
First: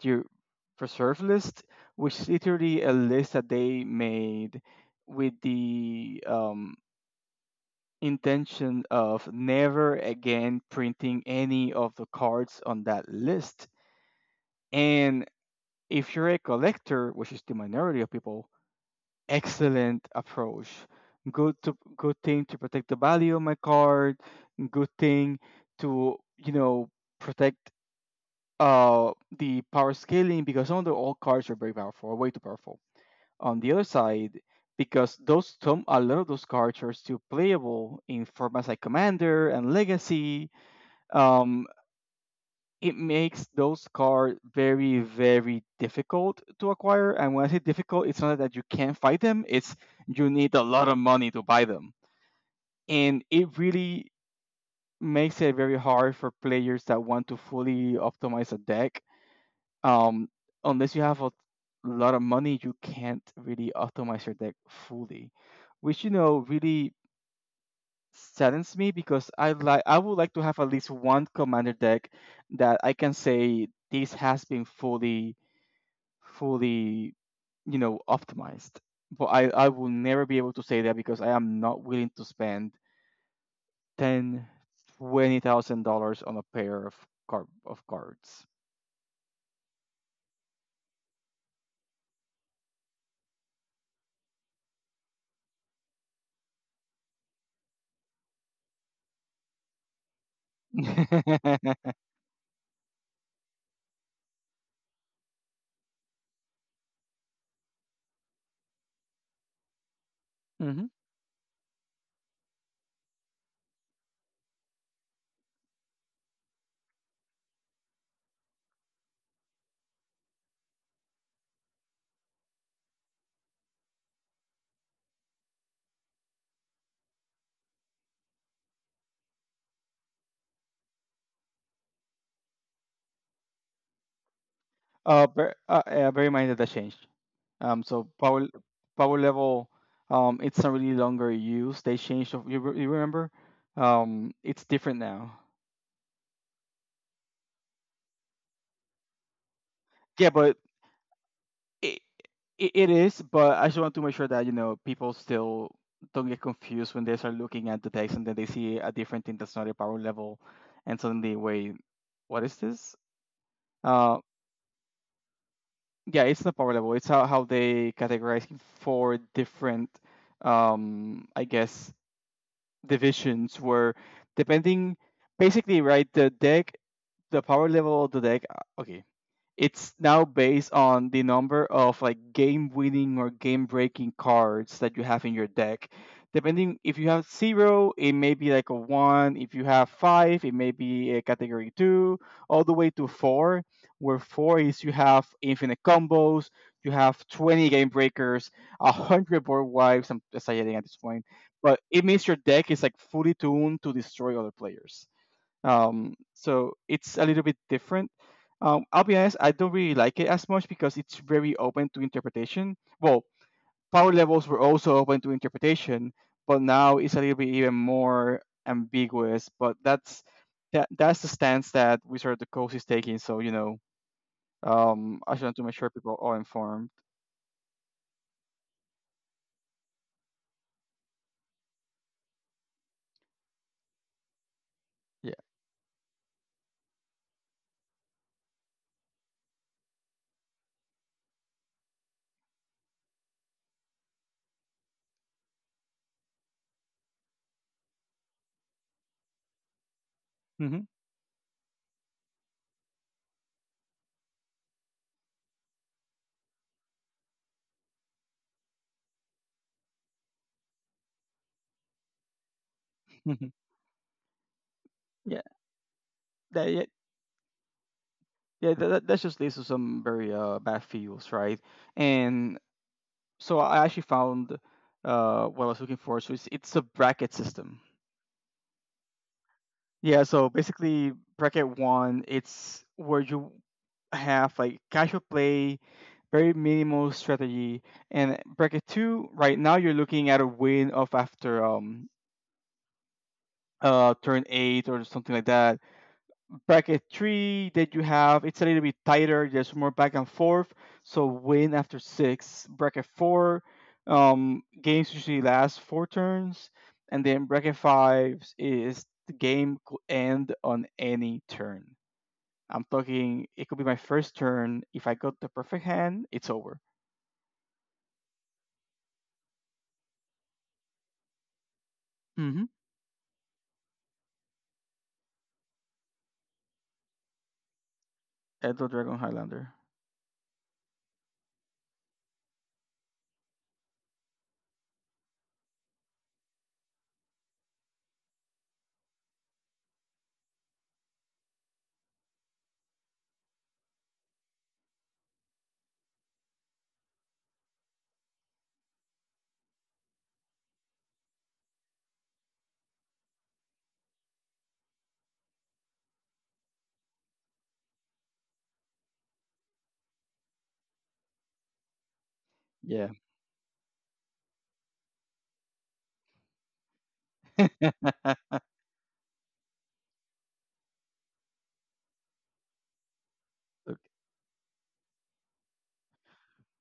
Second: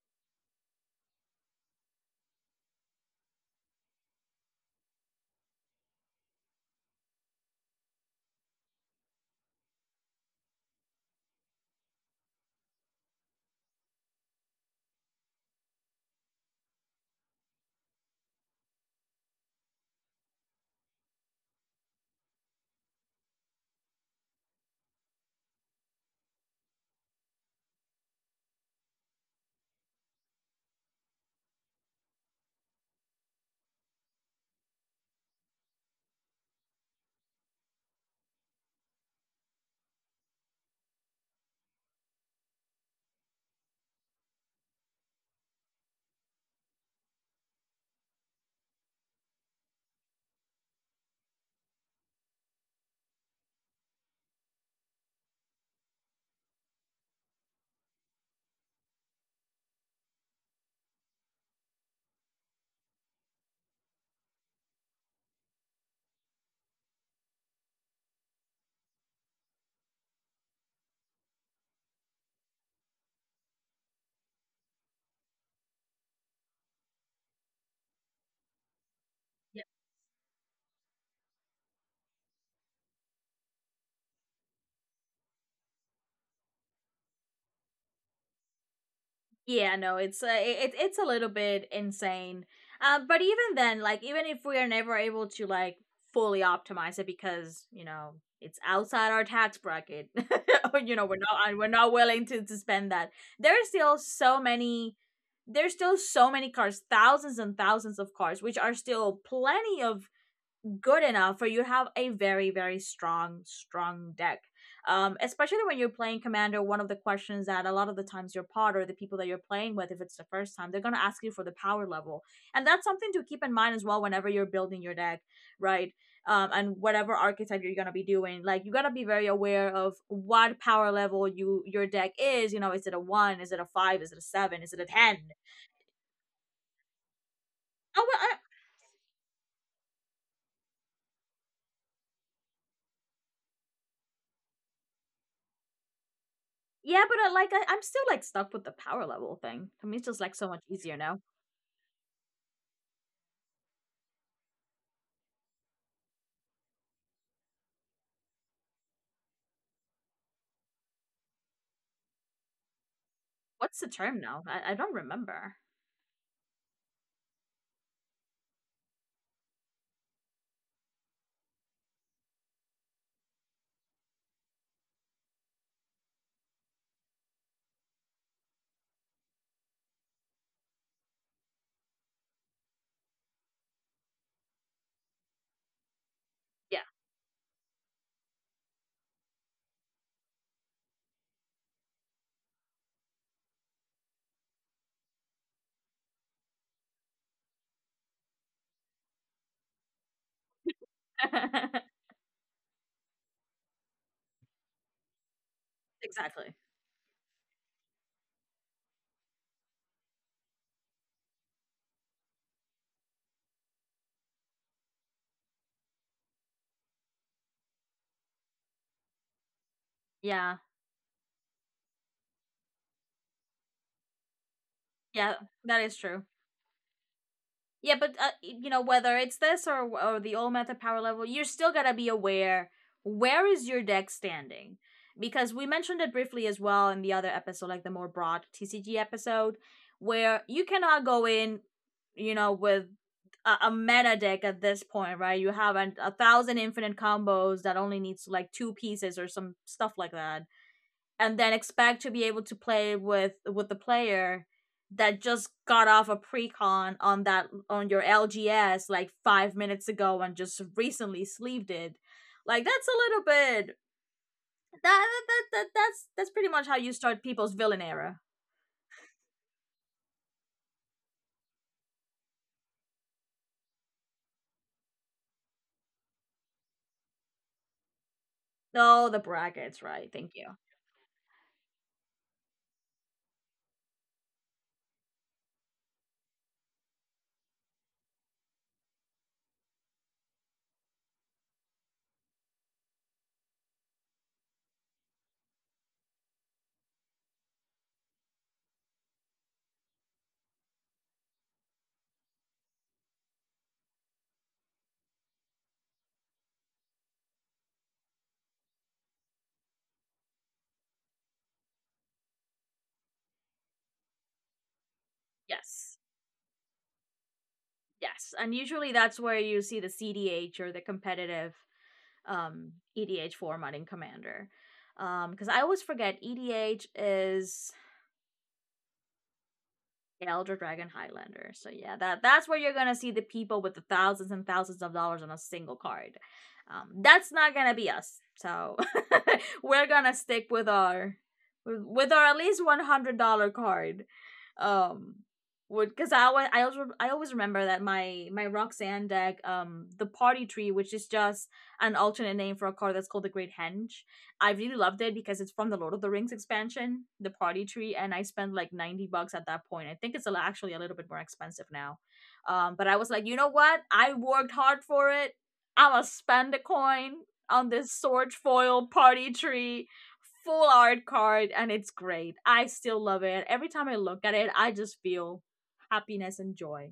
B: the reserve list, which is literally a list that they made with the intention of never again printing any of the cards on that list. And if you're a collector, which is the minority of people, excellent approach. Good thing to protect the value of my card. Good thing to protect uh the power scaling, because some of the old cards are very powerful, are way too powerful. On the other side, because those some a lot of those cards are still playable in formats like Commander and Legacy, um, it makes those cards very, very difficult to acquire. And when I say difficult, it's not that you can't fight them, it's you need a lot of money to buy them. And it really makes it very hard for players that want to fully optimize a deck. Um, Unless you have a lot of money, you can't really optimize your deck fully, which, really saddens me, because I would like to have at least one commander deck that I can say this has been fully optimized. But I will never be able to say that because I am not willing to spend ten, $20,000 on a pair of cards.
A: Yeah, no, it's it's a little bit insane. But even then, like even if we are never able to like fully optimize it because you know it's outside our tax bracket, or, you know we're not and we're not willing to spend that. There are still so many. There's still so many cars, thousands and thousands of cars, which are still plenty of
B: Hmm.
A: good enough for you to have a very very strong strong deck. Especially when you're playing commander, one of the questions that a lot of the times your pod or the people that you're playing with, if it's the first time, they're going to ask you for the power level. And that's something to keep in mind as well whenever you're building your deck, right? And whatever archetype you're going to be doing, like you got to be very aware of what power level you your deck is. You know, is it a one, is it a five, is it a seven, is it a ten?
B: Bear in mind that that changed.
A: Oh
B: So
A: well, I,
B: power level, it's not really longer used. They changed. You remember? It's different now.
A: yeah, but like I'm still like stuck with the power level thing. To me it's just like
B: Yeah,
A: so much
B: but
A: easier now.
B: it, it is, but I just want to make sure that people still don't get confused when they start looking at the text and then they see a different thing that's not a power level, and suddenly, wait, what is this?
A: What's the term
B: Uh,
A: now? I don't remember.
B: yeah, it's not power level. It's how they categorize four different, I guess divisions where, depending, basically, right, the power level of the deck, okay, it's now based on the number of like game winning or game breaking cards that you have in your deck.
A: Yeah,
B: Depending if you have zero, it may be like a one. If you have five, it may be a category two, all the way to four, where four is you have infinite combos, you have 20 game breakers, 100 board wipes. I'm exaggerating at this point, but it means your deck is like fully tuned to destroy other players.
A: exactly.
B: So it's a little bit different. I'll be honest, I don't really like it as much because it's very open to interpretation. Well, power levels were also open to interpretation, but now it's a little bit even more ambiguous. But that's
A: Yeah,
B: that that's the stance that Wizard of the Coast is taking. So,
A: yeah,
B: I just want to
A: that
B: make
A: is
B: sure
A: true.
B: people are informed.
A: Yeah, but you know whether it's this or the old meta power level, you're still gotta be aware where is your deck standing,
B: Yeah.
A: because we mentioned it briefly as well in the other episode, like the more broad TCG episode, where you cannot go in, you know, with a meta deck at this point, right? You have a thousand infinite combos that only needs like two pieces or some stuff like that,
B: Hmm.
A: and then expect to be able to play with the player that just got off a pre-con on that on your LGS like 5 minutes ago and just recently sleeved it. Like that's a
B: Hmm.
A: little bit that,
B: Yeah.
A: that's pretty much how
B: That,
A: you
B: yeah.
A: start people's villain era.
B: Yeah, that just leads to some very bad feels, right? And so I actually found, what I was looking for. So it's a bracket system.
A: Oh, the brackets, right. Thank
B: Yeah.
A: you.
B: So basically, bracket one, it's where you have like casual play, very minimal strategy, and bracket two. Right now, you're looking at a win of after turn eight or something like that. Bracket three, that you have, it's a little bit tighter, there's more back and forth, so win after six. Bracket four, games usually last four turns. And then bracket five is the game could end on any turn. I'm talking, it could be my first turn. If I got the perfect
A: Yes.
B: hand, it's over.
A: Yes. And usually that's where you see the CDH or the competitive
B: Mm-hmm.
A: um EDH format in Commander. Cuz I always forget EDH is.
B: Elder Dragon Highlander.
A: Yeah, Elder Dragon Highlander. So yeah, that that's where you're gonna see the people with the thousands and thousands of dollars on a single card. That's not gonna be us. So we're gonna stick with our with our at least $100 card. Um, would, because I always I always remember that my Roxanne deck the party tree, which is just an alternate name for a card that's called the Great Henge. I really loved it because it's from the Lord of the Rings expansion, the party tree, and I spent like 90 bucks at that point. I think it's actually a little bit more expensive now. But I was
B: Yeah.
A: like, you know what? I worked hard for it. I'm going to spend a coin on this sword foil party tree, full art card, and it's great. I still love it. Every time I look at it, I just feel happiness and joy.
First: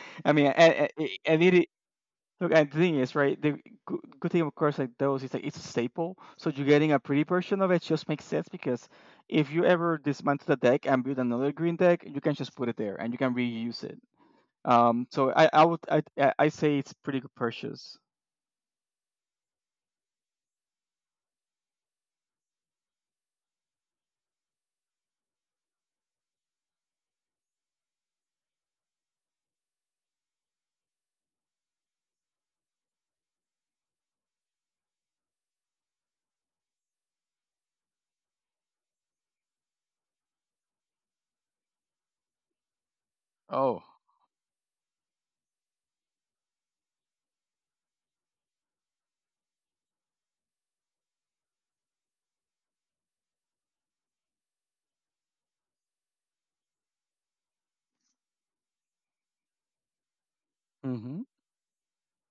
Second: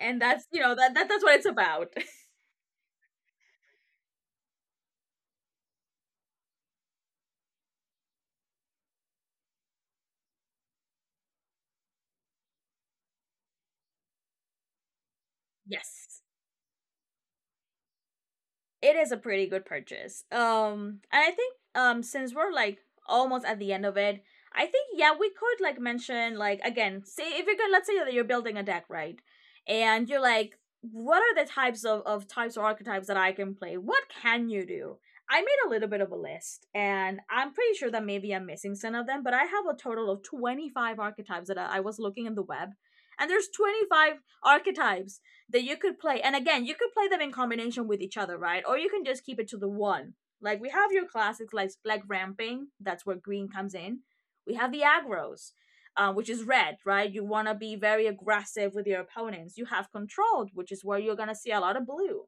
A: And
B: I mean,
A: that's, you know,
B: and,
A: that's what
B: and
A: it's
B: it
A: about.
B: look, and the thing is, right? The good thing, of course, like those is like it's a staple. So you're getting a pretty version of it just makes sense, because if you ever dismantle the deck and build another green deck, you can just put it there and you can reuse it. So I would
A: Yes.
B: I say it's pretty good purchase.
A: It is a pretty good purchase. And I think since we're like almost at the end of it, I think yeah we could like mention, like again say if you're gonna, let's say that you're building a deck, right, and you're like what are the types of types or archetypes that I can play? What can you do? I made a little bit of a list, and I'm pretty sure that maybe I'm missing some of them, but I have a total of 25 archetypes that I was looking in the web, and there's
B: Oh.
A: 25 archetypes that you could play. And again, you could play them in combination with each other, right? Or you can just keep it to the one. Like we have your classics like ramping, that's where green comes in. We have the aggros, which is red, right? You wanna be very aggressive with your opponents. You have controlled, which is where you're
B: Mm-hmm.
A: gonna see a lot of blue.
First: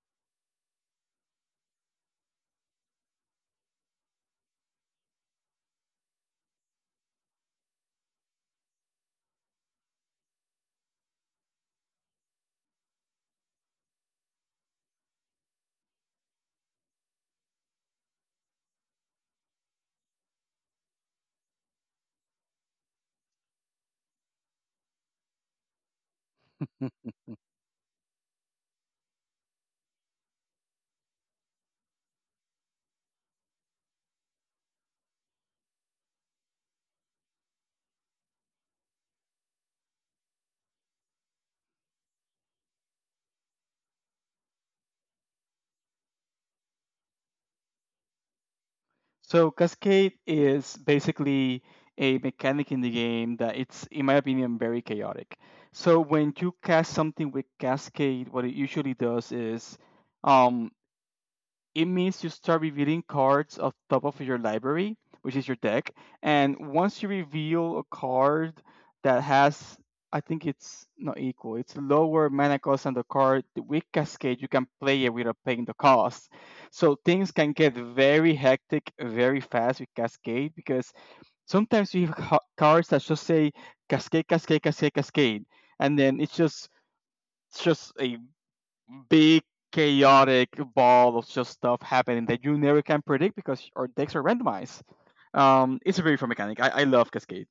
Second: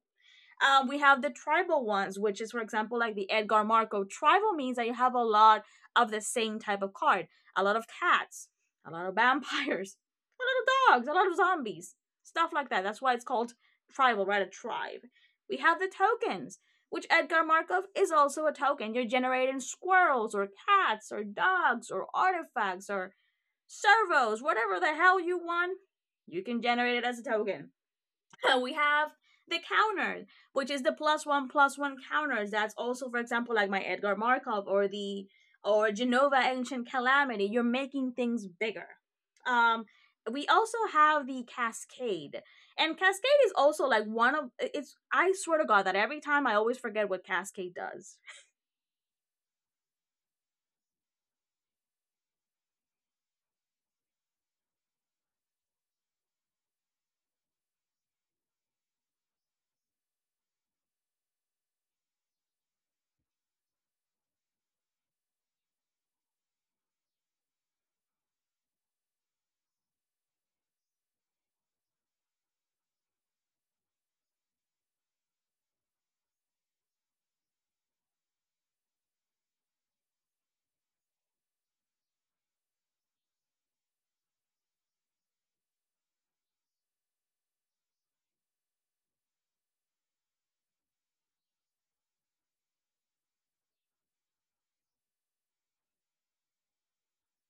A: We have the tribal ones, which is, for example, like the Edgar Marco. Tribal means that you have a lot of the same type of card, a lot of cats, a lot of vampires, a lot of dogs, a lot of zombies, stuff like that. That's why it's called tribal, right? A tribe. We have the tokens, which Edgar Markov is also a token. You're generating squirrels or cats or dogs or artifacts or servos, whatever the hell you want, you can generate it as a token. We have the counter, which is the plus one counters. That's also, for example, like my Edgar Markov or the or Genova Ancient Calamity. You're making things bigger. Um, we also have the cascade, and cascade is also like one of it's. I swear to God that every time I always forget what cascade does.
B: So Cascade is basically a mechanic in the game that it's, in my opinion, very chaotic. So when you cast something with Cascade, what it usually does is, um. it means you start revealing cards off top of your library, which is your deck. And once you reveal a card that has, I think it's not equal, it's lower mana cost than the card with Cascade, you can play it without paying the cost. So things can get very hectic very fast with Cascade, because sometimes you have cards that just say Cascade, Cascade, Cascade, Cascade. And then it's just a big chaotic ball of just stuff happening that you never can predict because our decks are randomized. It's a very fun mechanic. I love Cascade.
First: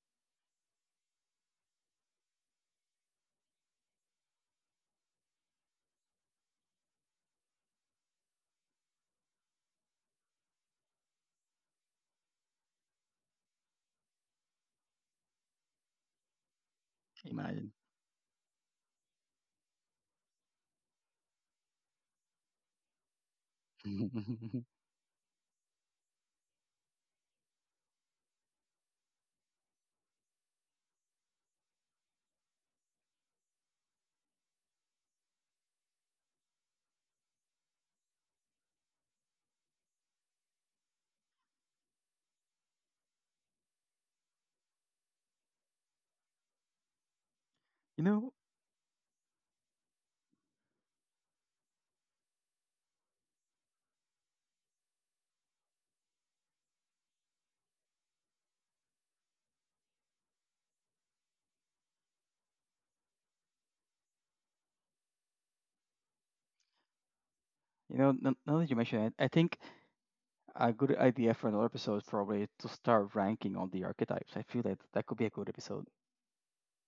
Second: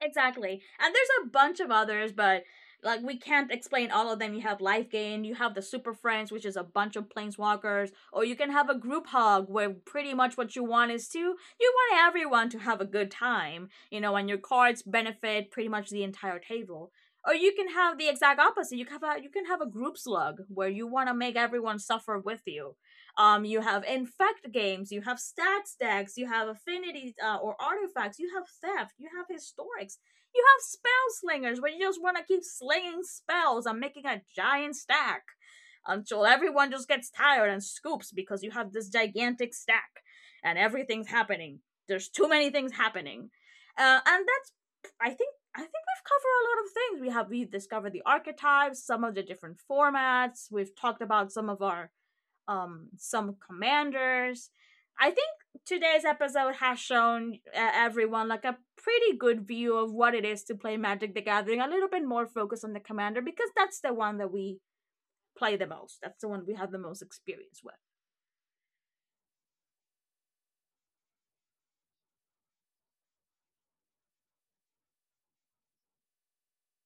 A: Exactly. And there's a bunch of others, but like we can't explain all of them. You have Life Gain, you have the Super Friends, which is a bunch of planeswalkers, or you can have a group hug, where pretty much what you want is to you want everyone to have a good time, you know, and your cards benefit pretty much the entire table. Or you can
B: Imagine.
A: have the exact opposite. You can have you can have a group slug where you want to make everyone suffer with you. You have infect games, you have stats decks, you have affinity or artifacts, you have theft, you have historics, you have spell slingers where you just want to keep slinging spells and making a giant stack until everyone just gets tired and scoops because you have this gigantic stack and everything's happening. There's too many things happening, and that's I think we've covered a lot of things. We have we discovered the
B: You know,
A: archetypes, some of the different formats. We've talked about some of our some commanders. I think today's episode has shown everyone like a pretty good view of what it is to play Magic the Gathering. A little bit more focus on the commander because that's the one that we play the most. That's the one we have the most experience with.
B: you know. Now, now that you mention it, I think a good idea for another episode is probably to start ranking all the archetypes. I feel that that could be a good episode.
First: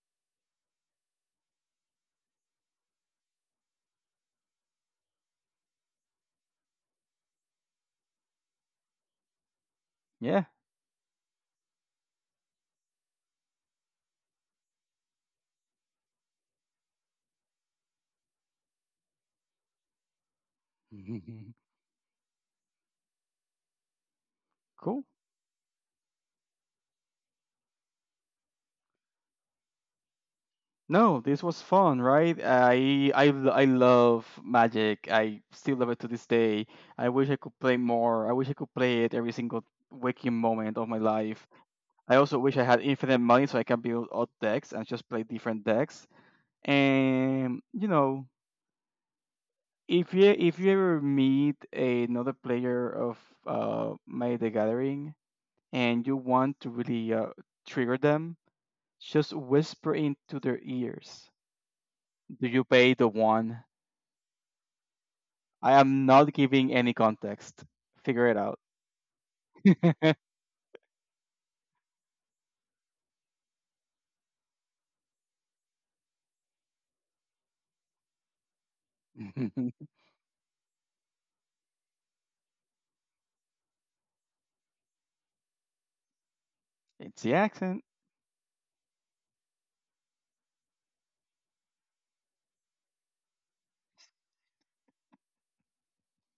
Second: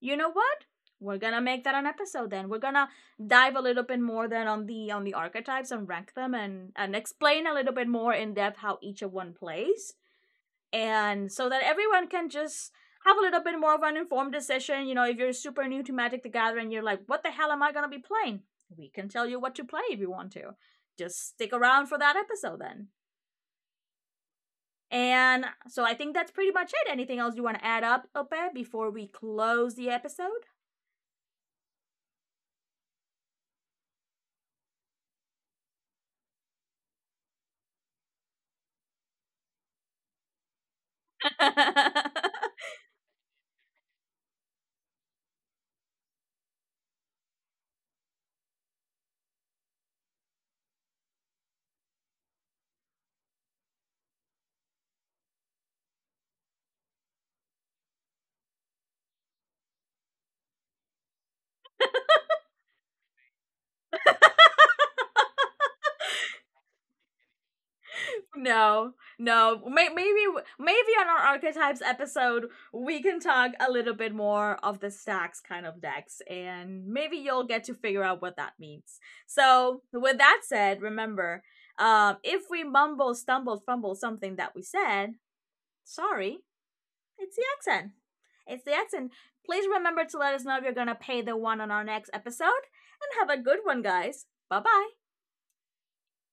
A: You know what? We're gonna make that an episode then. We're gonna dive a little bit more then on the archetypes and rank them, and explain a little bit more in depth how each of one plays.
B: Yeah.
A: And so that everyone can just have a little bit more of an informed decision. You know, if you're super new to Magic the Gathering, you're like, what the hell am I gonna be playing? We can tell you what to play if you want to. Just stick around for that episode then.
B: Cool.
A: And so I think that's pretty much it. Anything else you want to add up, Ope, before we close the episode?
B: No, this was fun, right? I love Magic. I still love it to this day. I wish I could play more. I wish I could play it every single waking moment of my life. I also wish I had infinite money so I can build odd decks and just play different decks. And, if you ever meet another player of Magic the Gathering, and you want to really trigger them, just whisper into their ears. Do you pay the one? I am not giving any context. Figure it out.
A: No, no. Maybe, maybe on our archetypes episode, we can talk a little bit more of the stacks kind of decks, and maybe you'll get to figure out what that means. So, with that said, remember, if we mumble, stumble, fumble something that we said, sorry,
B: It's the
A: it's the
B: accent.
A: accent. It's the accent. Please remember to let us know if you're gonna pay the one on our next episode, and have a good one, guys. Bye bye.